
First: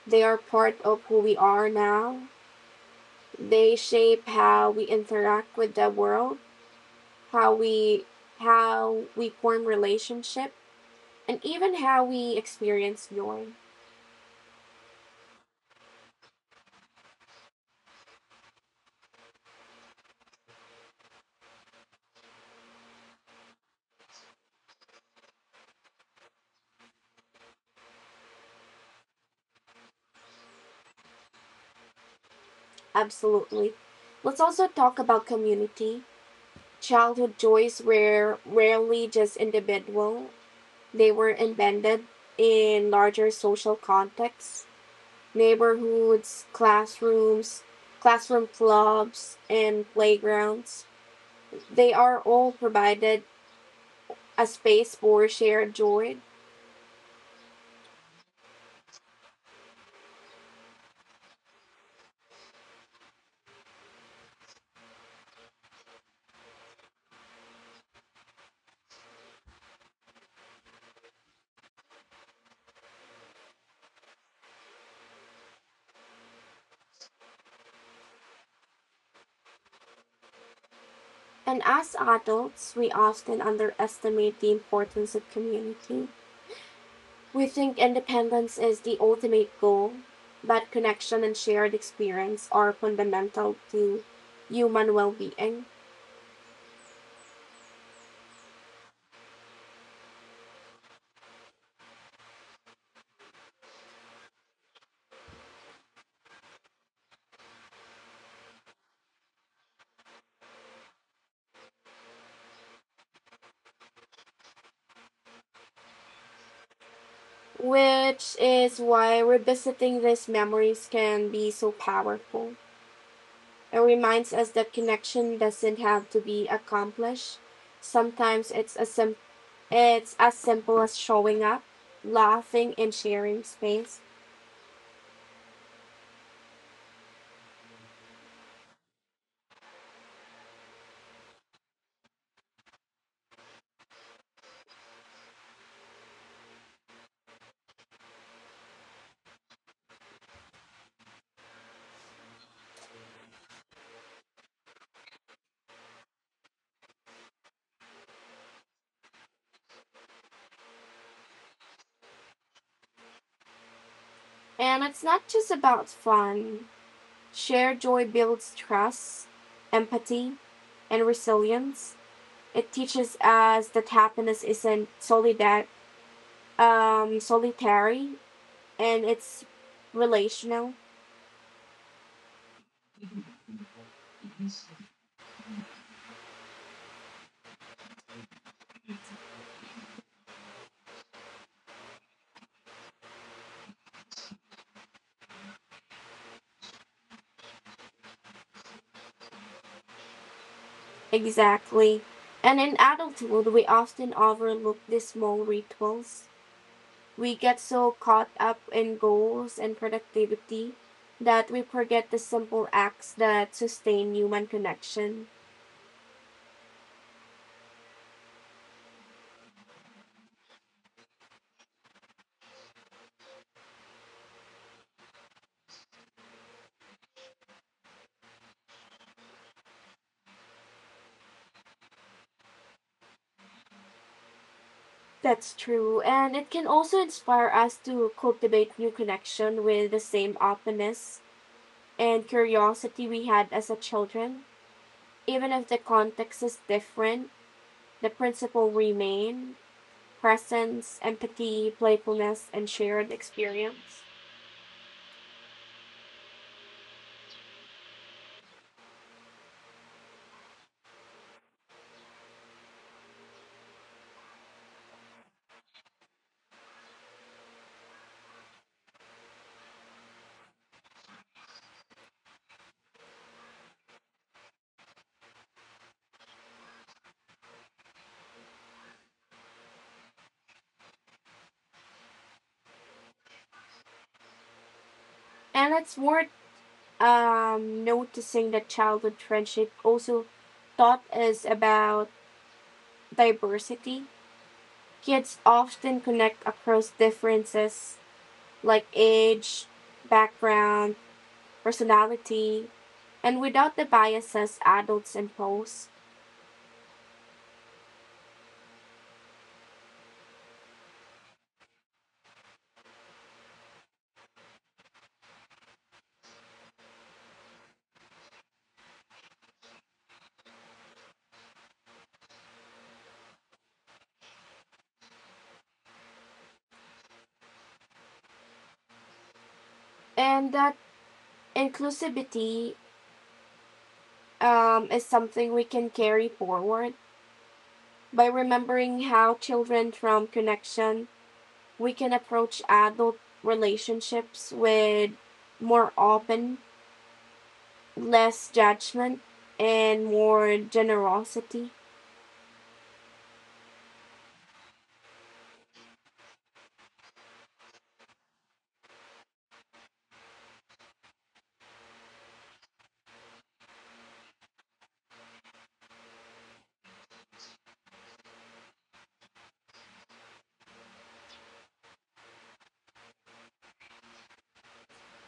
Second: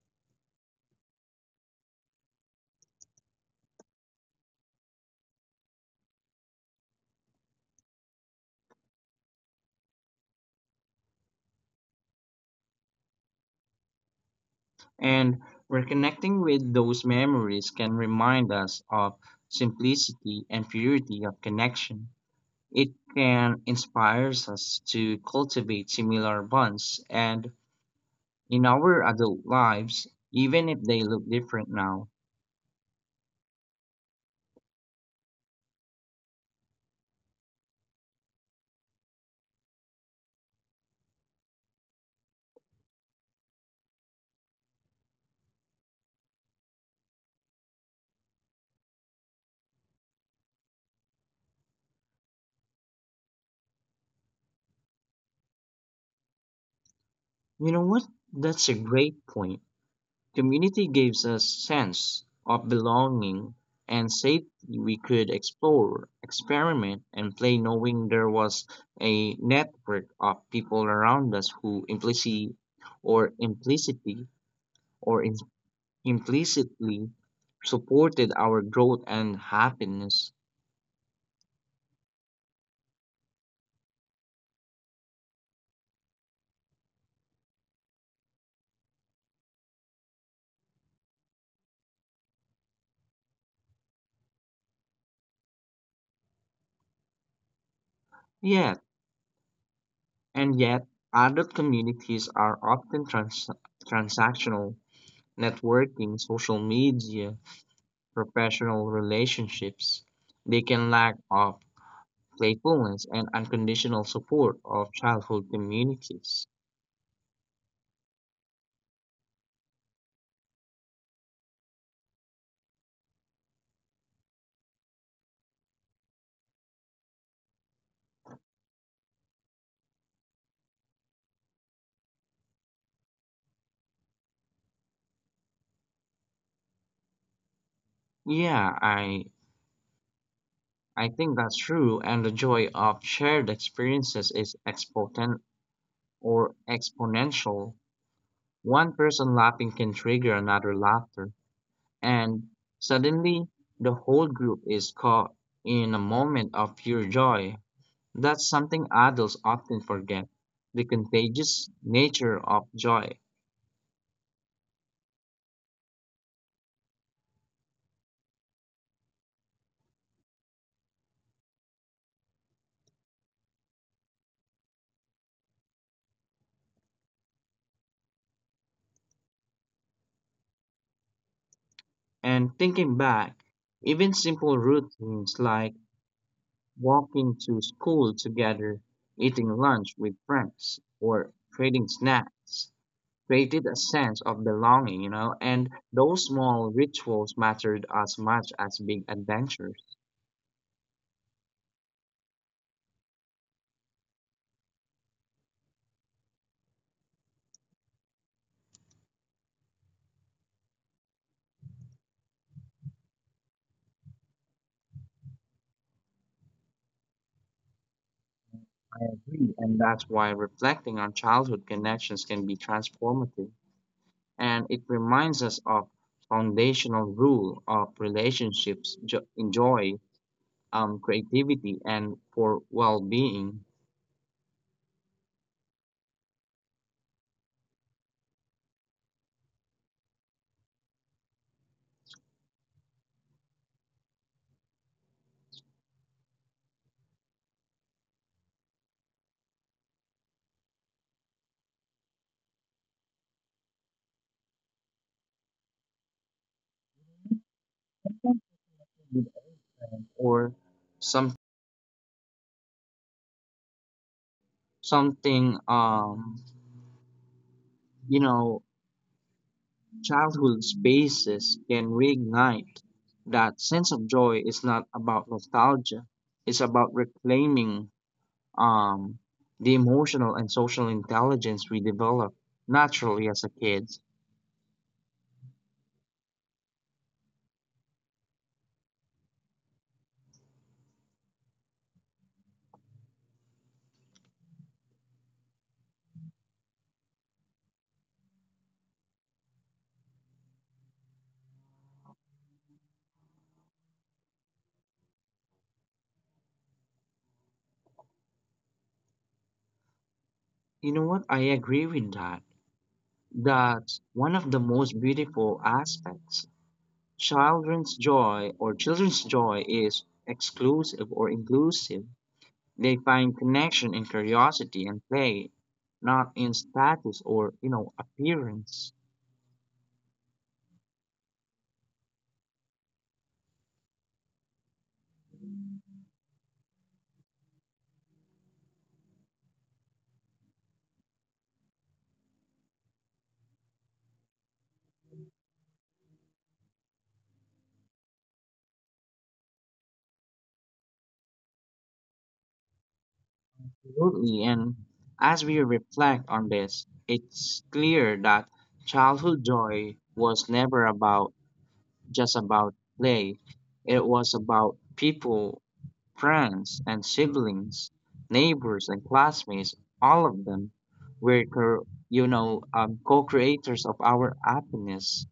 [SPEAKER 1] They are part of who we are now. They shape how we interact with the world, how we how we form relationship, and even how we experience joy.
[SPEAKER 2] And reconnecting with those memories can remind us of simplicity and purity of connection. It can inspire us to cultivate similar bonds and in our adult lives, even if they look different now.
[SPEAKER 1] Absolutely. Let's also talk about community. Childhood joys were rarely just individual. They were embedded in larger social contexts, neighborhoods, classrooms, classroom clubs, and playgrounds. They are all provided a space for shared joy.
[SPEAKER 2] You know what? That's a great point. Community gives us sense of belonging and safety. We could explore, experiment, and play knowing there was a network of people around us who or implicitly or in- implicitly supported our growth and happiness.
[SPEAKER 1] And as adults, we often underestimate the importance of community. We think independence is the ultimate goal, but connection and shared experience are fundamental to human well being,
[SPEAKER 2] Yet, and yet, adult communities are often transactional, networking, social media, professional relationships, they can lack of playfulness and unconditional support of childhood communities.
[SPEAKER 1] which is why revisiting these memories can be so powerful. It reminds us that connection doesn't have to be accomplished. Sometimes it's as simple as showing up, laughing, and sharing space.
[SPEAKER 2] Yeah, I think that's true, and the joy of shared experiences is expotent or exponential. One person laughing can trigger another laughter, and suddenly the whole group is caught in a moment of pure joy. That's something adults often forget, the contagious nature of joy.
[SPEAKER 1] And it's not just about fun. Shared joy builds trust, empathy, and resilience. It teaches us that happiness isn't solitary, and it's relational.
[SPEAKER 2] And thinking back, even simple routines like walking to school together, eating lunch with friends, or trading snacks created a sense of belonging, you know, and those small rituals mattered as much as big adventures.
[SPEAKER 1] Exactly. And in adulthood, we often overlook these small rituals. We get so caught up in goals and productivity that we forget the simple acts that sustain human connection.
[SPEAKER 2] I agree. And that's why reflecting on childhood connections can be transformative. And it reminds us of foundational rule of relationships, in joy, creativity, and for well-being,
[SPEAKER 1] That's true, and it can also inspire us to cultivate new connection with the same openness and curiosity we had as a children. Even if the context is different, the principle remain presence, empathy, playfulness, and shared experience.
[SPEAKER 2] or some something you know childhood spaces can reignite that sense of joy. Is not about nostalgia, it's about reclaiming um, the emotional and social intelligence we develop naturally as a kid.
[SPEAKER 1] And it's worth noticing that childhood friendship also taught us about diversity. Kids often connect across differences like age, background, personality, and without the biases adults impose.
[SPEAKER 2] You know what? I agree with that. That's one of the most beautiful aspects. Children's joy is exclusive or inclusive. They find connection in curiosity and play, not in status or you know appearance.
[SPEAKER 1] And that inclusivity is something we can carry forward. By remembering how children from connection, we can approach adult relationships with more open, less judgment, and more generosity.
[SPEAKER 2] Absolutely. And as we reflect on this, it's clear that childhood joy was never about just about play. It was about people: friends and siblings, neighbors and classmates, all of them were, co-creators of our happiness.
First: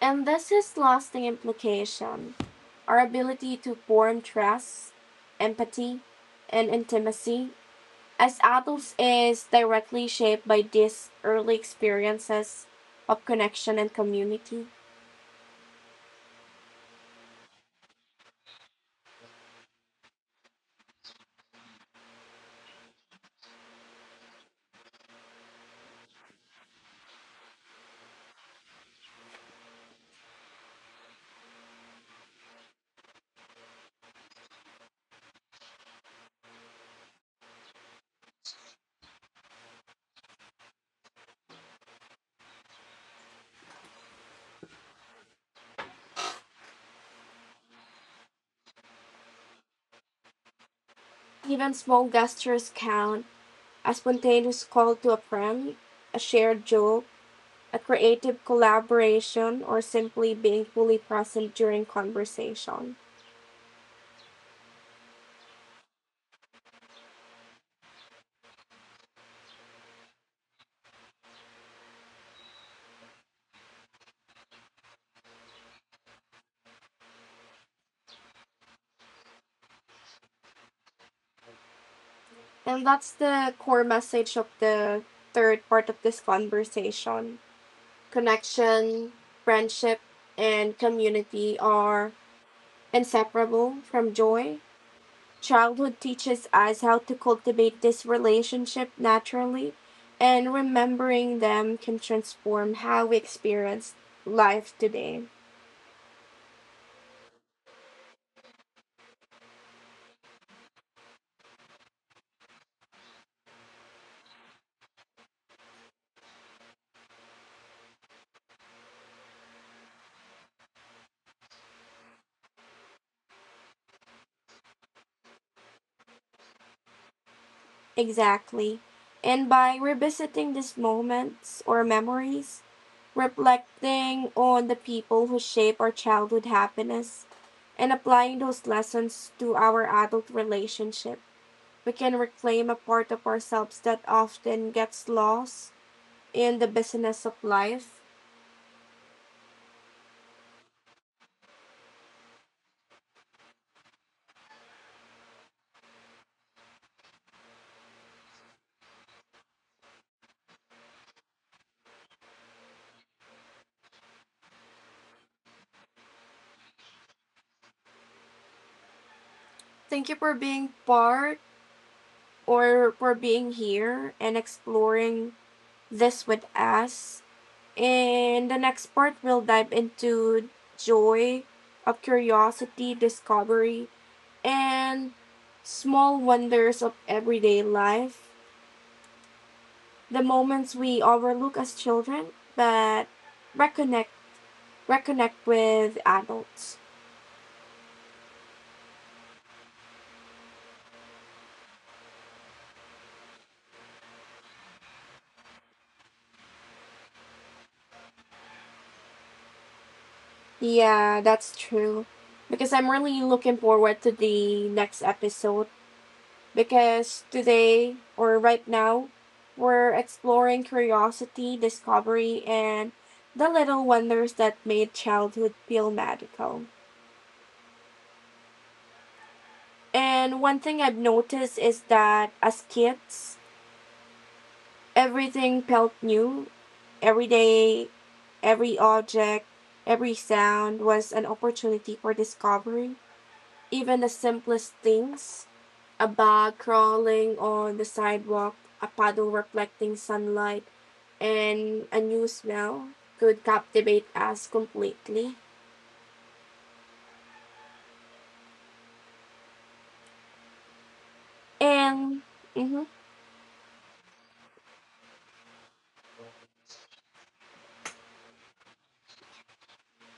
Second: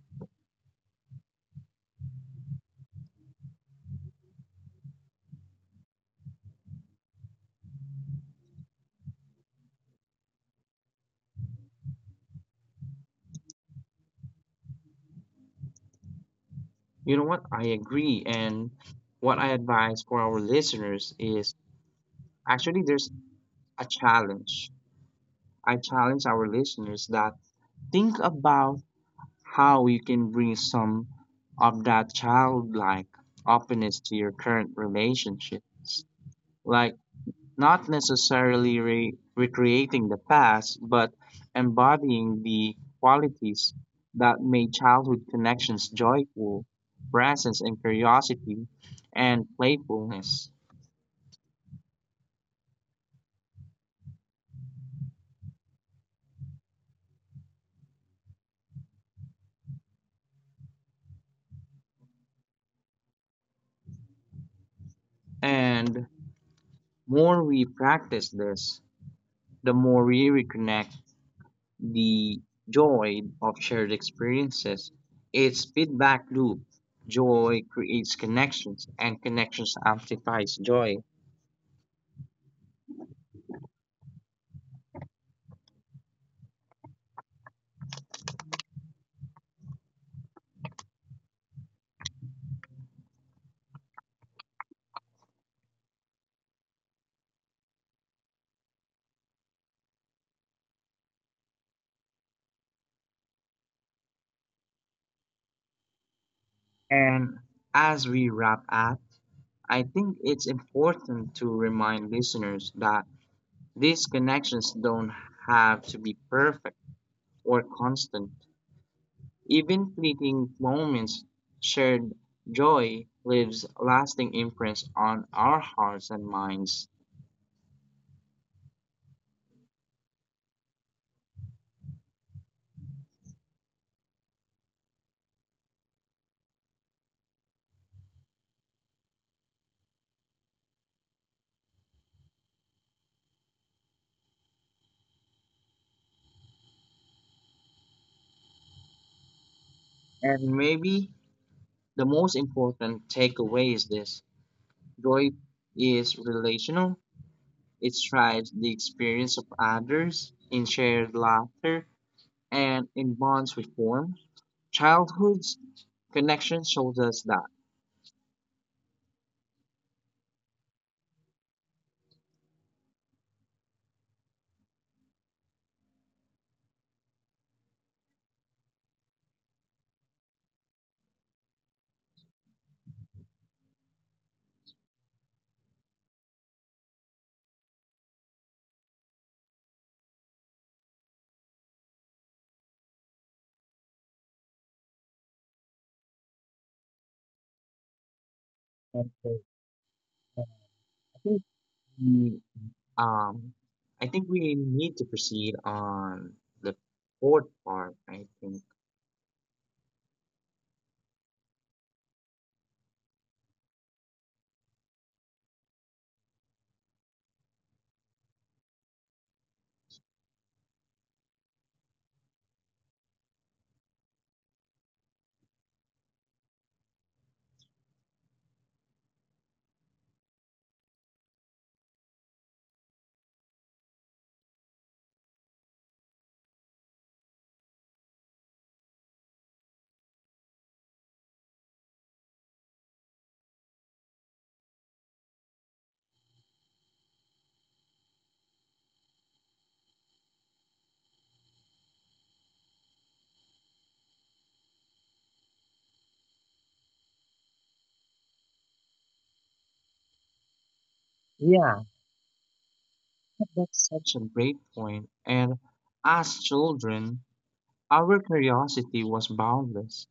[SPEAKER 1] And this has lasting implication. Our ability to form trust, empathy, and intimacy as adults is directly shaped by these early experiences of connection and community.
[SPEAKER 2] You know what? I agree. And what I advise for our listeners is actually there's a challenge. I challenge our listeners that think about how you can bring some of that childlike openness to your current relationships. Like, not necessarily recreating the past, but embodying the qualities that made childhood connections joyful, presence and curiosity, and playfulness.
[SPEAKER 1] Even small gestures count: a spontaneous call to a friend, a shared joke, a creative collaboration, or simply being fully present during conversation.
[SPEAKER 2] And more we practice this, the more we reconnect the joy of shared experiences. It's feedback loop. Joy creates connections, and connections amplifies joy.
[SPEAKER 1] And that's the core message of the third part of this conversation. Connection, friendship, and community are inseparable from joy. Childhood teaches us how to cultivate this relationship naturally, and remembering them can transform how we experience life today.
[SPEAKER 2] And as we wrap up, I think it's important to remind listeners that these connections don't have to be perfect or constant. Even fleeting moments shared joy leaves lasting imprints on our hearts and minds.
[SPEAKER 1] Exactly. And by revisiting these moments or memories, reflecting on the people who shape our childhood happiness, and applying those lessons to our adult relationship, we can reclaim a part of ourselves that often gets lost in the busyness of life.
[SPEAKER 2] And maybe the most important takeaway is this: joy is relational, it strives the experience of others in shared laughter and in bonds we form. Childhood's connection shows us that.
[SPEAKER 1] Thank you for being part, or for being here and exploring this with us. In the next part, we'll dive into joy, of curiosity, discovery, and small wonders of everyday life. The moments we overlook as children, but reconnect reconnect with adults.
[SPEAKER 2] And so I think we, um, I think we need to proceed on the fourth part. I think.
[SPEAKER 1] Yeah, that's true. Because I'm really looking forward to the next episode. Because today, or right now, we're exploring curiosity, discovery, and the little wonders that made childhood feel magical. And one thing I've noticed is that as kids, everything felt new. Every day, every object, every sound was an opportunity for discovery. Even the simplest things: a bug crawling on the sidewalk, a puddle reflecting sunlight, and a new smell could captivate us completely.
[SPEAKER 2] Yeah,
[SPEAKER 1] And mhm,
[SPEAKER 2] that's such a great point. And as children, our curiosity was boundless.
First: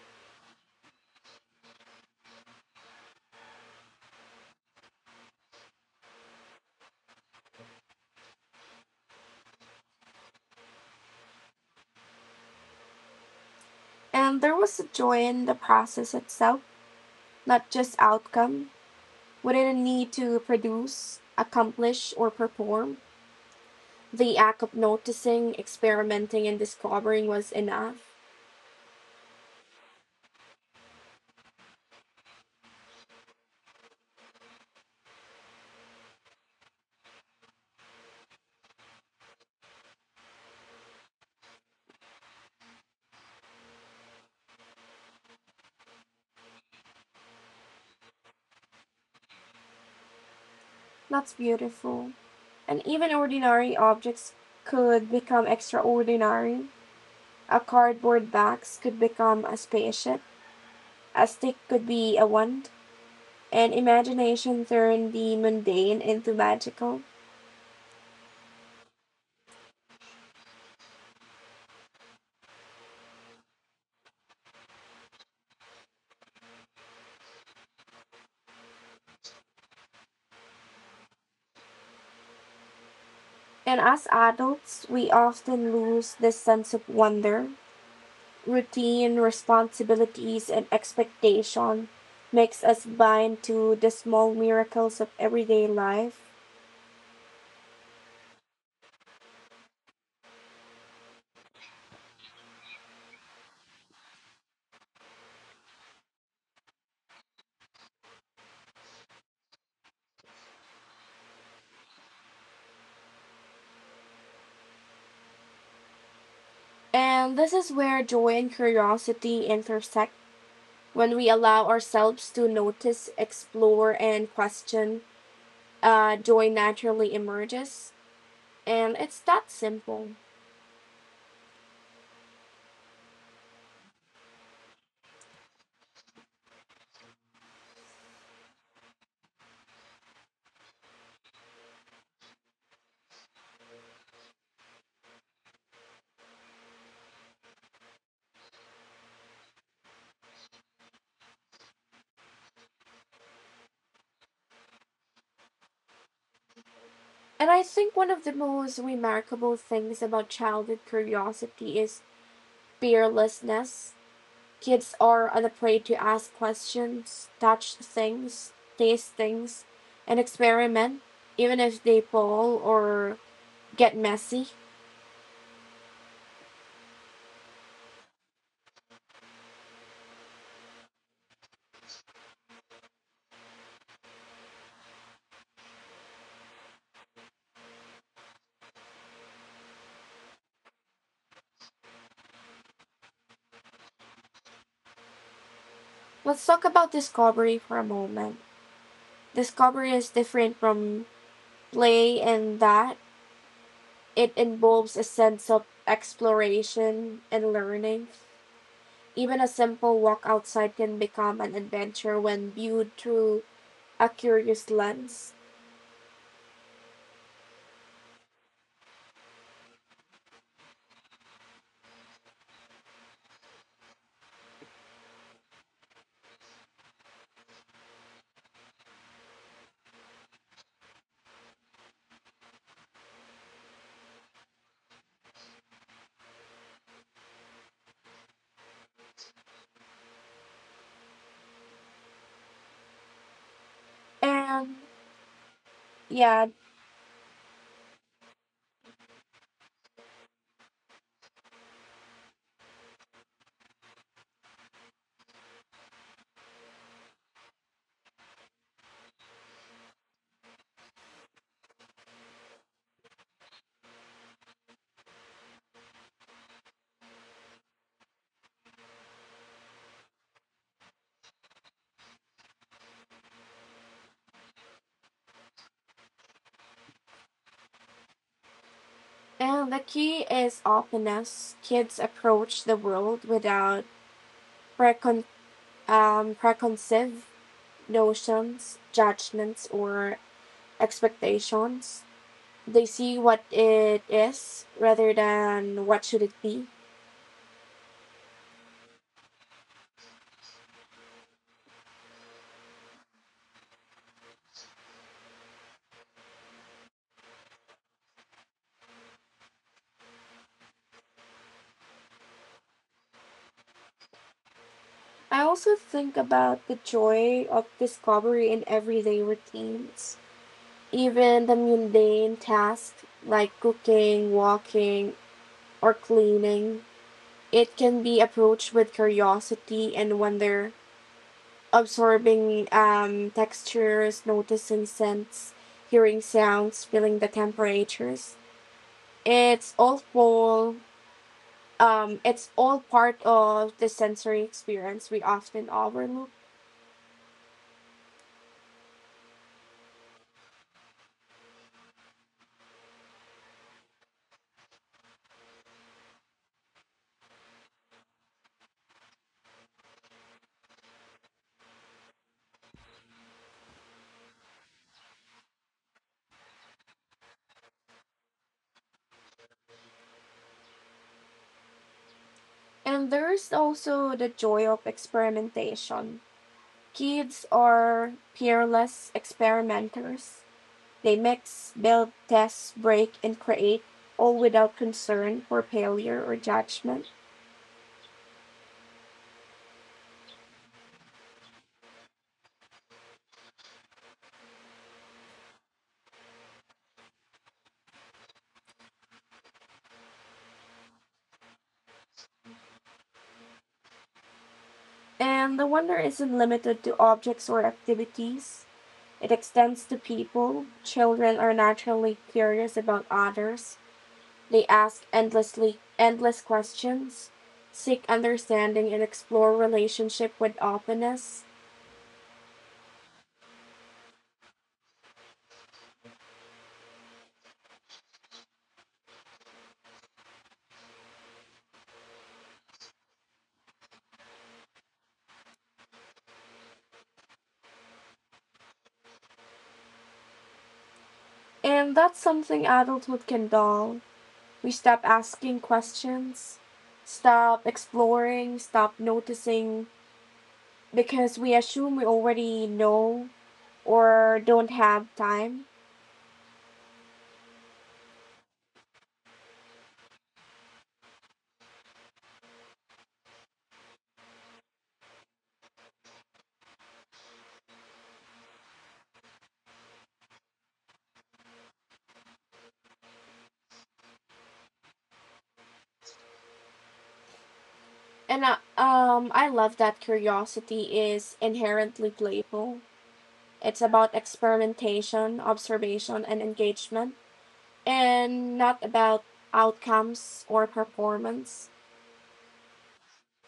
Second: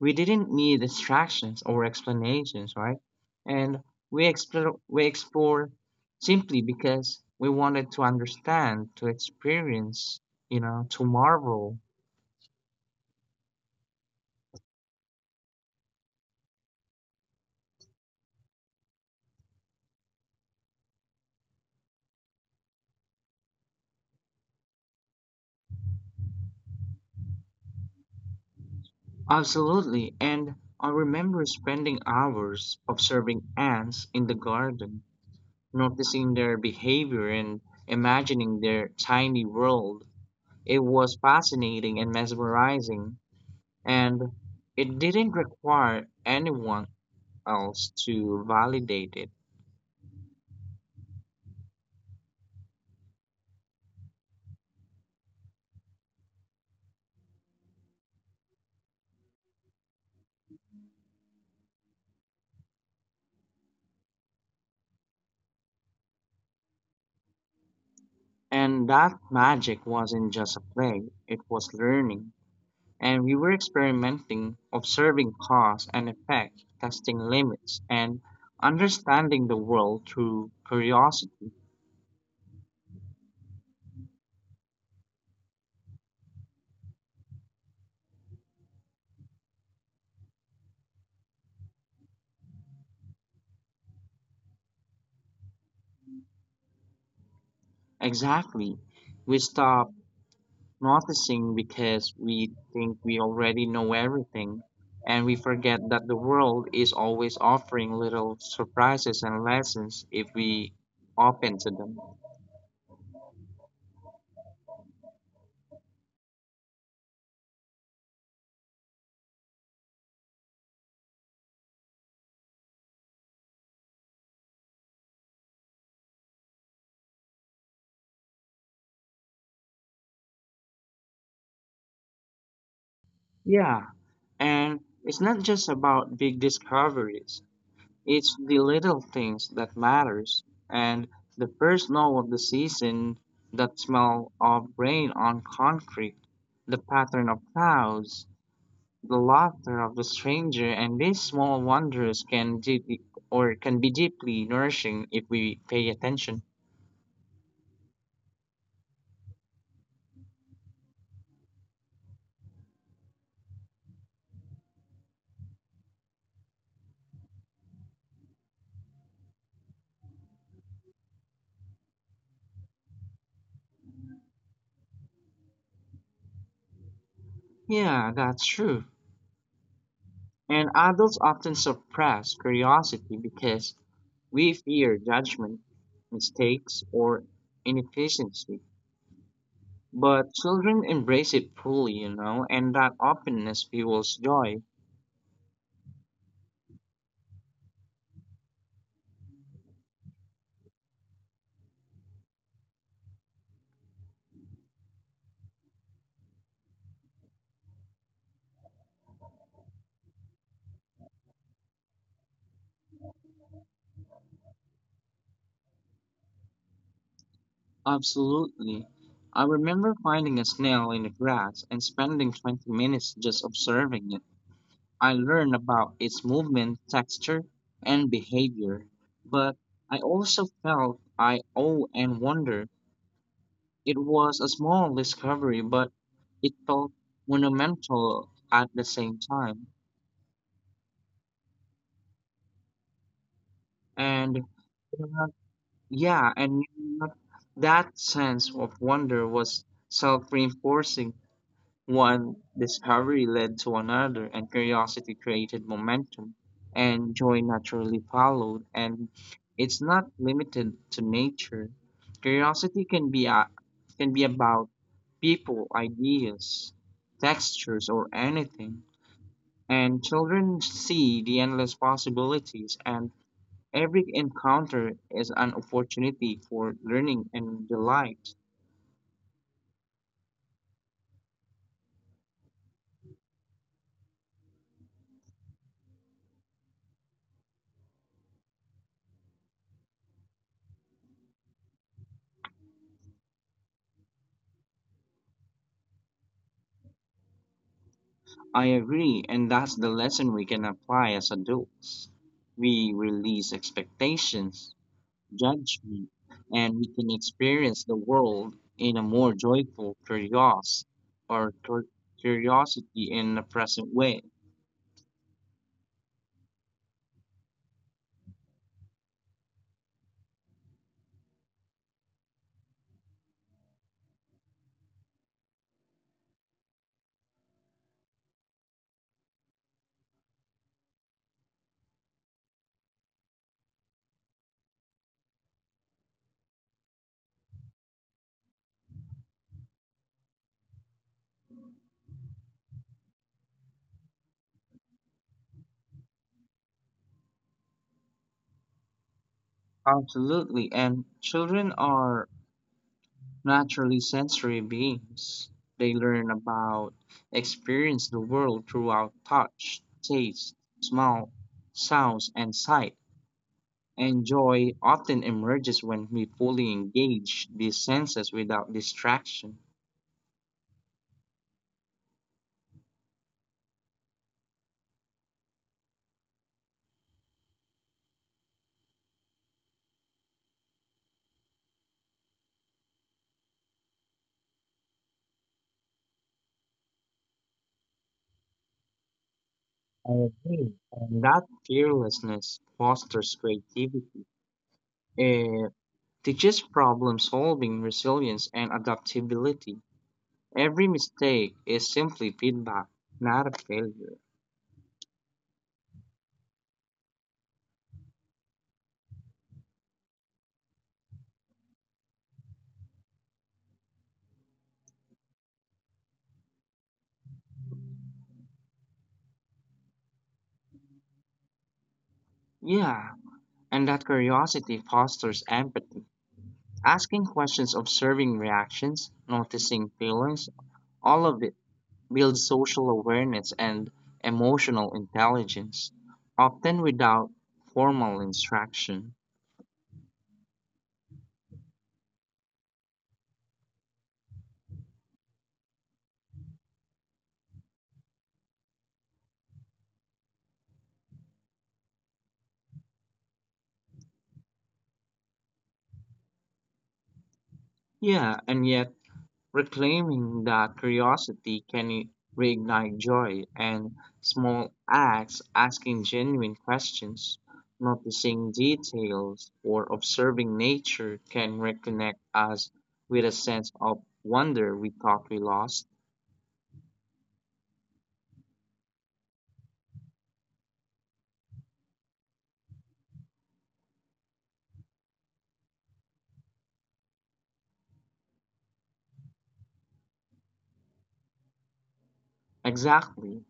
[SPEAKER 2] We didn't need distractions or explanations, right? And we explore simply because we wanted to understand, to experience, you know, to marvel.
[SPEAKER 1] and there was a joy in the process itself, not just outcome. We didn't need to produce, accomplish, or perform. The act of noticing, experimenting, and discovering was enough.
[SPEAKER 2] Absolutely, and I remember spending hours observing ants in the garden, noticing their behavior and imagining their tiny world. It was fascinating and mesmerizing, and it didn't require anyone else to validate it.
[SPEAKER 1] That's beautiful. And even ordinary objects could become extraordinary. A cardboard box could become a spaceship, a stick could be a wand, and imagination turned the mundane into magical.
[SPEAKER 2] And that magic wasn't just a play, it was learning. And we were experimenting, observing cause and effect, testing limits, and understanding the world through curiosity.
[SPEAKER 1] And as adults, we often lose this sense of wonder. Routine, responsibilities, and expectation makes us blind to the small miracles of everyday life.
[SPEAKER 2] Exactly. We stop noticing because we think we already know everything, and we forget that the world is always offering little surprises and lessons if we open to them.
[SPEAKER 1] And this is where joy and curiosity intersect. When we allow ourselves to notice, explore, and question, joy naturally emerges, and it's that simple.
[SPEAKER 2] Yeah, and it's not just about big discoveries. It's the little things that matters, and the first snow of the season, that smell of rain on concrete, the pattern of clouds, the laughter of the stranger, and these small wonders can be deeply nourishing if we pay attention.
[SPEAKER 1] And I think one of the most remarkable things about childhood curiosity is fearlessness. Kids are unafraid to ask questions, touch things, taste things, and experiment, even if they fall or get messy.
[SPEAKER 2] Yeah, that's true. And adults often suppress curiosity because we fear judgment, mistakes, or inefficiency. But children embrace it fully, you know, and that openness fuels joy.
[SPEAKER 1] Let's talk about discovery for a moment. Discovery is different from play in that it involves a sense of exploration and learning. Even a simple walk outside can become an adventure when viewed through a curious lens.
[SPEAKER 2] Absolutely. I remember finding a snail in the grass and spending 20 minutes just observing it. I learned about its movement, texture, and behavior, but I also felt I owe and wonder. It was a small discovery, but it felt monumental at the same time. And
[SPEAKER 1] And
[SPEAKER 2] yeah,
[SPEAKER 1] yeah,
[SPEAKER 2] and you know, that sense of wonder was self-reinforcing. One discovery led to another, and curiosity created momentum, and joy naturally followed. And it's not limited to nature. Curiosity can be about people, ideas, textures, or anything. And children see the endless possibilities and every encounter is an opportunity for learning and delight.
[SPEAKER 1] and the key is openness. Kids approach the world without precon- preconceived notions, judgments, or expectations. They see what it is rather than what should it be.
[SPEAKER 2] I agree, and that's the lesson we can apply as adults. We release expectations, judgment, and we can experience the world in a more joyful curiosity or cur- curiosity in the present way.
[SPEAKER 1] I also think about the joy of discovery in everyday routines, even the mundane tasks like cooking, walking, or cleaning. It can be approached with curiosity and wonder, absorbing textures, noticing scents, hearing sounds, feeling the temperatures. It's all full, it's all part of the sensory experience we often overlook.
[SPEAKER 2] Absolutely, and children are naturally sensory beings. They learn about, experience the world throughout touch, taste, smell, sounds, and sight. And joy often emerges when we fully engage these senses without distraction.
[SPEAKER 1] And there's also the joy of experimentation. Kids are peerless experimenters. They mix, build, test, break, and create, all without concern for failure or judgment.
[SPEAKER 2] I agree. And that fearlessness fosters creativity. It teaches problem solving, resilience, and adaptability. Every mistake is simply feedback, not a failure.
[SPEAKER 1] And the wonder isn't limited to objects or activities, it extends to people. Children are naturally curious about others. They ask endless questions, seek understanding, and explore relationship with openness.
[SPEAKER 2] Yeah, and that curiosity fosters empathy. Asking questions, observing reactions, noticing feelings, all of it builds social awareness and emotional intelligence, often without formal instruction.
[SPEAKER 1] And that's something adulthood can dull. We stop asking questions, stop exploring, stop noticing because we assume we already know or don't have time.
[SPEAKER 2] Yeah, and yet reclaiming that curiosity can reignite joy, and small acts, asking genuine questions, noticing details, or observing nature can reconnect us with a sense of wonder we thought we lost.
[SPEAKER 1] And I love that curiosity is inherently playful. It's about experimentation, observation, and engagement, and not about outcomes or performance.
[SPEAKER 2] Exactly.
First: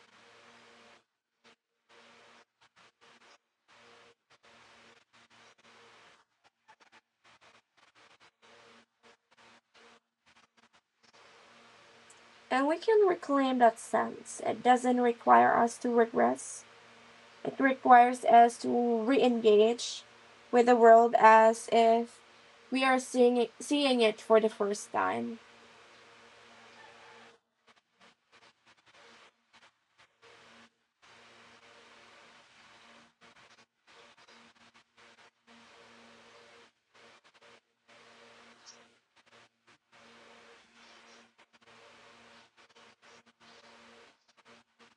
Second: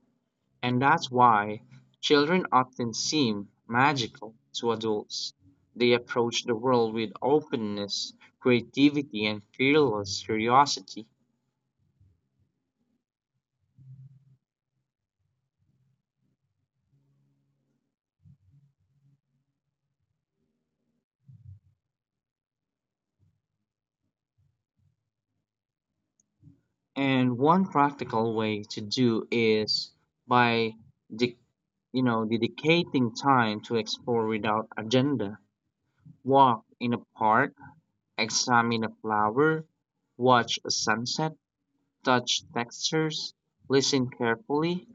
[SPEAKER 2] And that's why children often seem magical to adults. They approach the world with openness, creativity, and fearless curiosity.
[SPEAKER 1] And we can reclaim that sense. It doesn't require us to regress, it requires us to re-engage with the world as if we are seeing it for the first time.
[SPEAKER 2] And one practical way to do is by de- you know dedicating time to explore without agenda. Walk in a park, examine a flower, watch a sunset, touch textures, listen carefully.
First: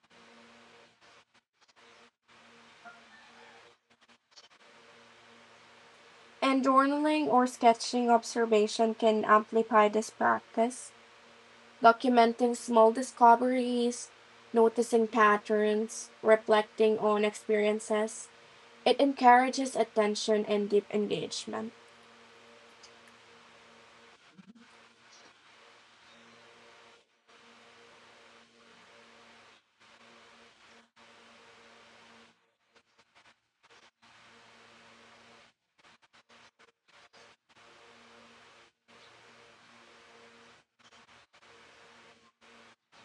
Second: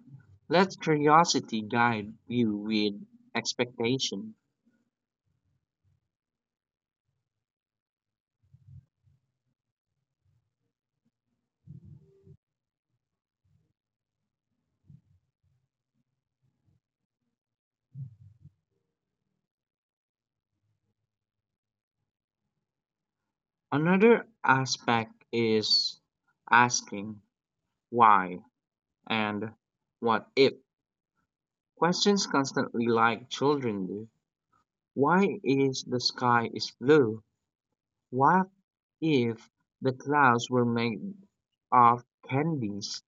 [SPEAKER 2] Let curiosity guide you with expectation.
[SPEAKER 1] And journaling or sketching observation can amplify this practice, documenting small discoveries, noticing patterns, reflecting on experiences. It encourages attention and deep engagement.
[SPEAKER 2] Another aspect is asking why and what if questions constantly like children do. Why is the sky is blue? What if the clouds were made of candies?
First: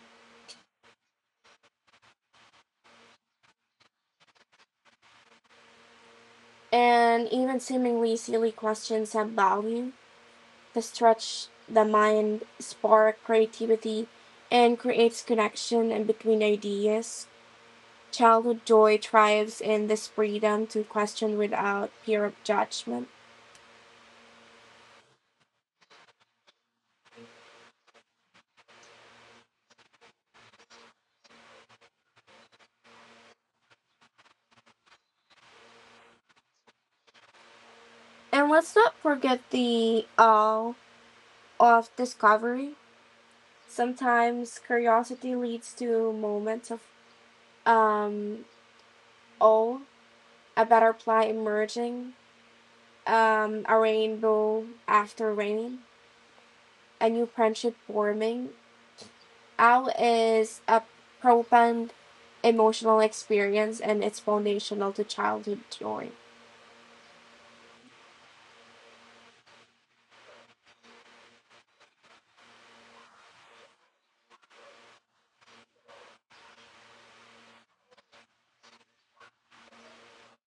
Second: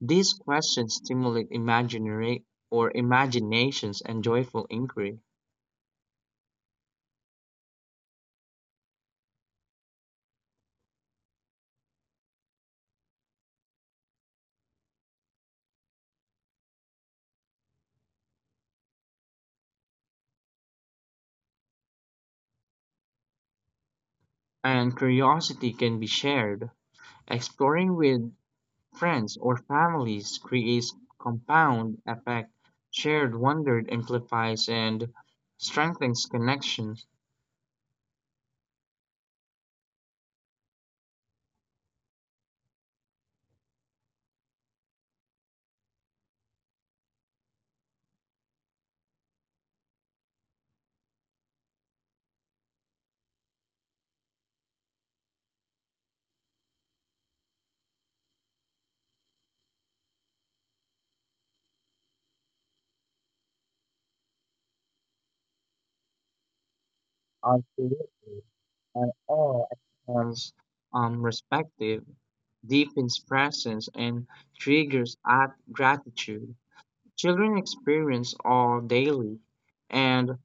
[SPEAKER 2] These questions stimulate imaginary or imaginations and joyful inquiry,
[SPEAKER 1] And even seemingly silly questions have value. They stretch the mind, spark creativity, and creates connection in between ideas. Childhood joy thrives in this freedom to question without fear of judgment.
[SPEAKER 2] and curiosity can be shared. Exploring with friends or families creates compound effect. Shared wonder amplifies and strengthens connections.
[SPEAKER 1] And let's not forget the awe of discovery. Sometimes curiosity leads to moments of um, awe, a butterfly emerging, a rainbow after rain, a new friendship forming. Out is a profound emotional experience and it's foundational to childhood joy.
[SPEAKER 2] Absolutely. And all at respective, deepens presence, and triggers at gratitude. Children experience all daily, and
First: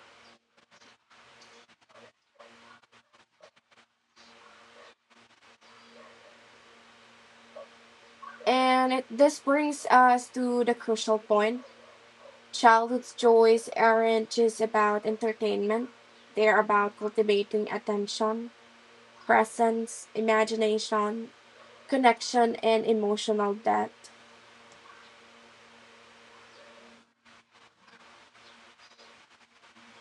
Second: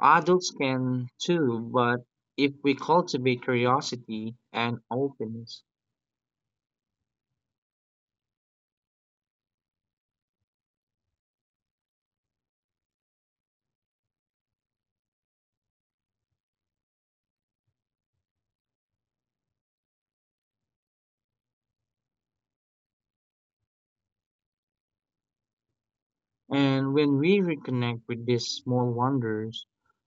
[SPEAKER 2] adults can too, but if we cultivate curiosity and openness.
[SPEAKER 1] And it, this brings us to the crucial point. Childhood joys aren't just about entertainment, they're about cultivating attention, presence, imagination, connection, and emotional depth.
[SPEAKER 2] And when we reconnect with these small wonders,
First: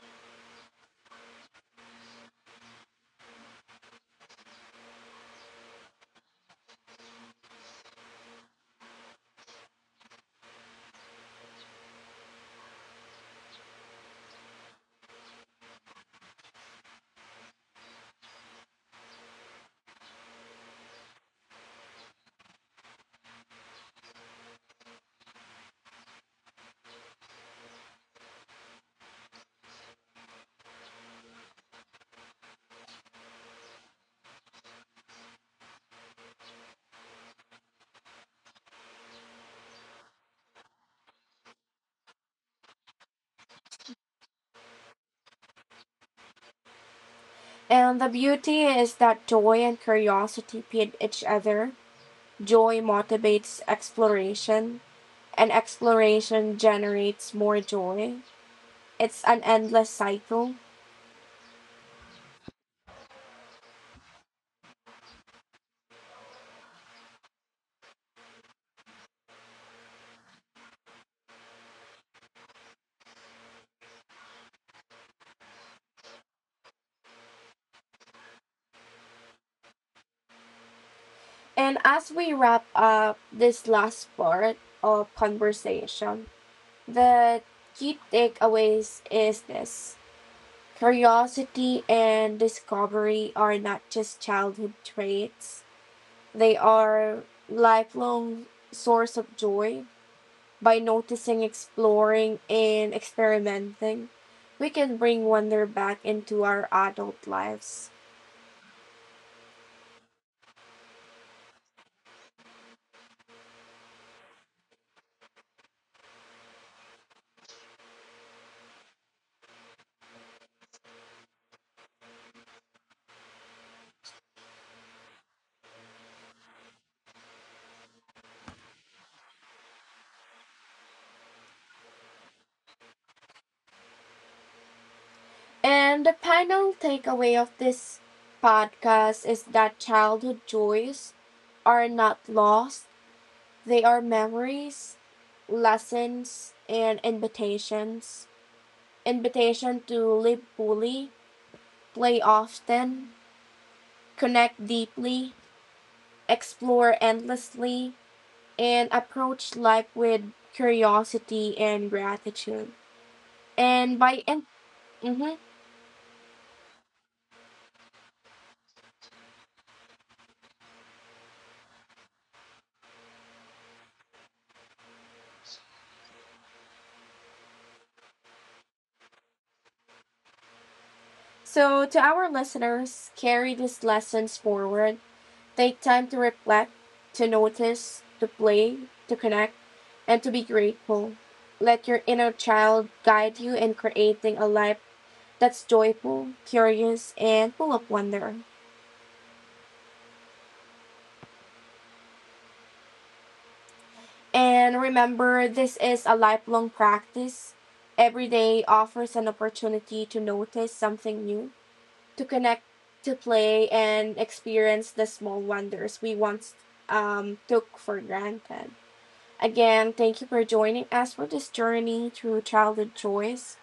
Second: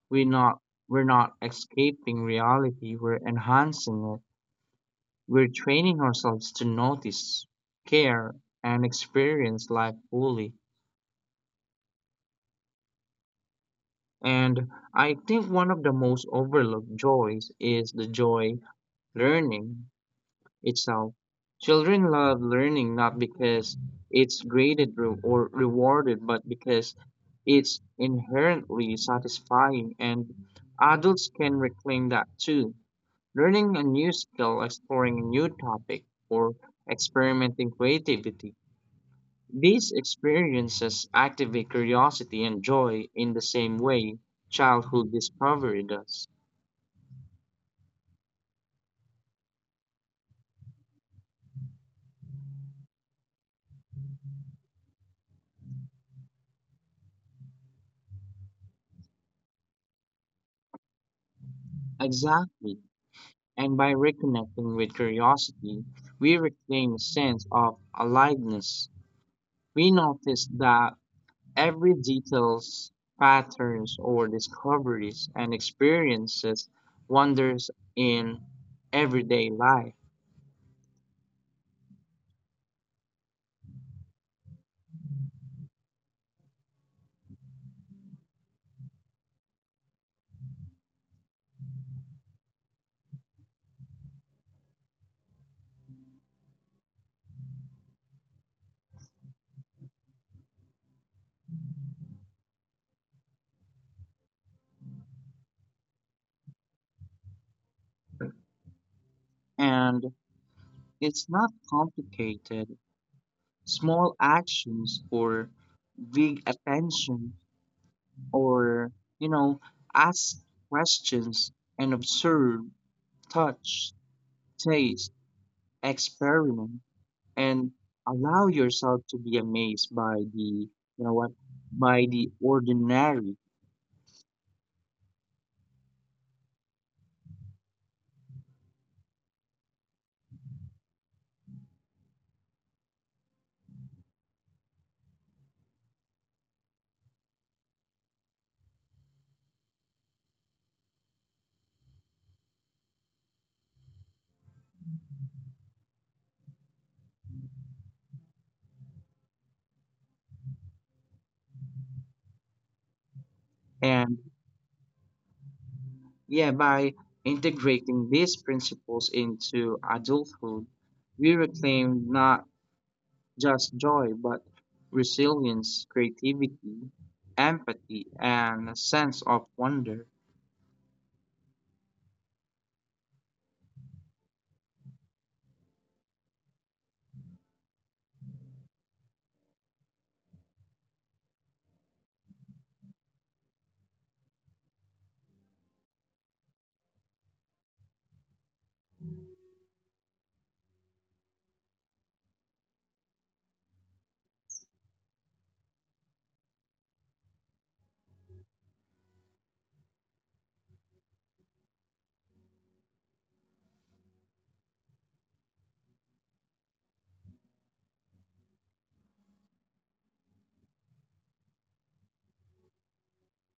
[SPEAKER 2] we not we're not escaping reality, we're enhancing it. We're training ourselves to notice, care, and experience life fully. And I think one of the most overlooked joys is the joy learning itself. Children love learning not because it's graded re- or rewarded, but because it's inherently satisfying. And adults can reclaim that too. Learning a new skill, exploring a new topic, or experimenting creativity, these experiences activate curiosity and joy in the same way childhood discovery does.
[SPEAKER 1] And the beauty is that joy and curiosity feed each other. Joy motivates exploration, and exploration generates more joy. It's an endless cycle.
[SPEAKER 2] Exactly. And by reconnecting with curiosity, we reclaim a sense of aliveness. We notice that every details, patterns, or discoveries and experiences wonders in everyday life.
[SPEAKER 1] And as we wrap up this last part of conversation, the key takeaways is this: curiosity and discovery are not just childhood traits, they are lifelong source of joy. By noticing, exploring, and experimenting, we can bring wonder back into our adult lives.
[SPEAKER 2] And it's not complicated. Small actions or big attention, or you know, ask questions and observe, touch, taste, experiment, and allow yourself to be amazed by the, you know what, by the ordinary.
[SPEAKER 1] And the final takeaway of this podcast is that childhood joys are not lost, they are memories, lessons, and invitations. Invitation to live fully, play often, connect deeply, explore endlessly, and approach life with curiosity and gratitude. And
[SPEAKER 2] And
[SPEAKER 1] by and mhm.
[SPEAKER 2] yeah, by integrating these principles into adulthood we reclaim not just joy, but resilience, creativity, empathy, and a sense of wonder.
[SPEAKER 1] So to our listeners, carry these lessons forward. Take time to reflect, to notice, to play, to connect, and to be grateful. Let your inner child guide you in creating a life that's joyful, curious, and full of wonder. And remember, this is a lifelong practice. Every day offers an opportunity to notice something new, to connect, to play, and experience the small wonders we once took for granted. Again, thank you for joining us for this journey through childhood joys.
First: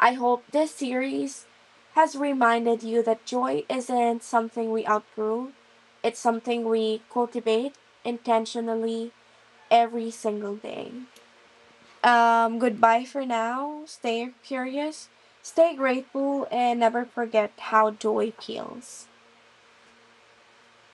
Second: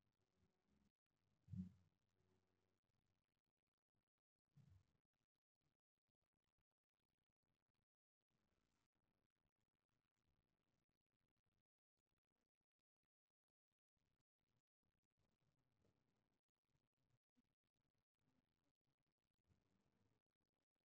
[SPEAKER 1] I hope this series has reminded you that joy isn't something we outgrow, it's something we cultivate intentionally every single day. Goodbye for now. Stay curious, stay grateful, and never forget how joy feels.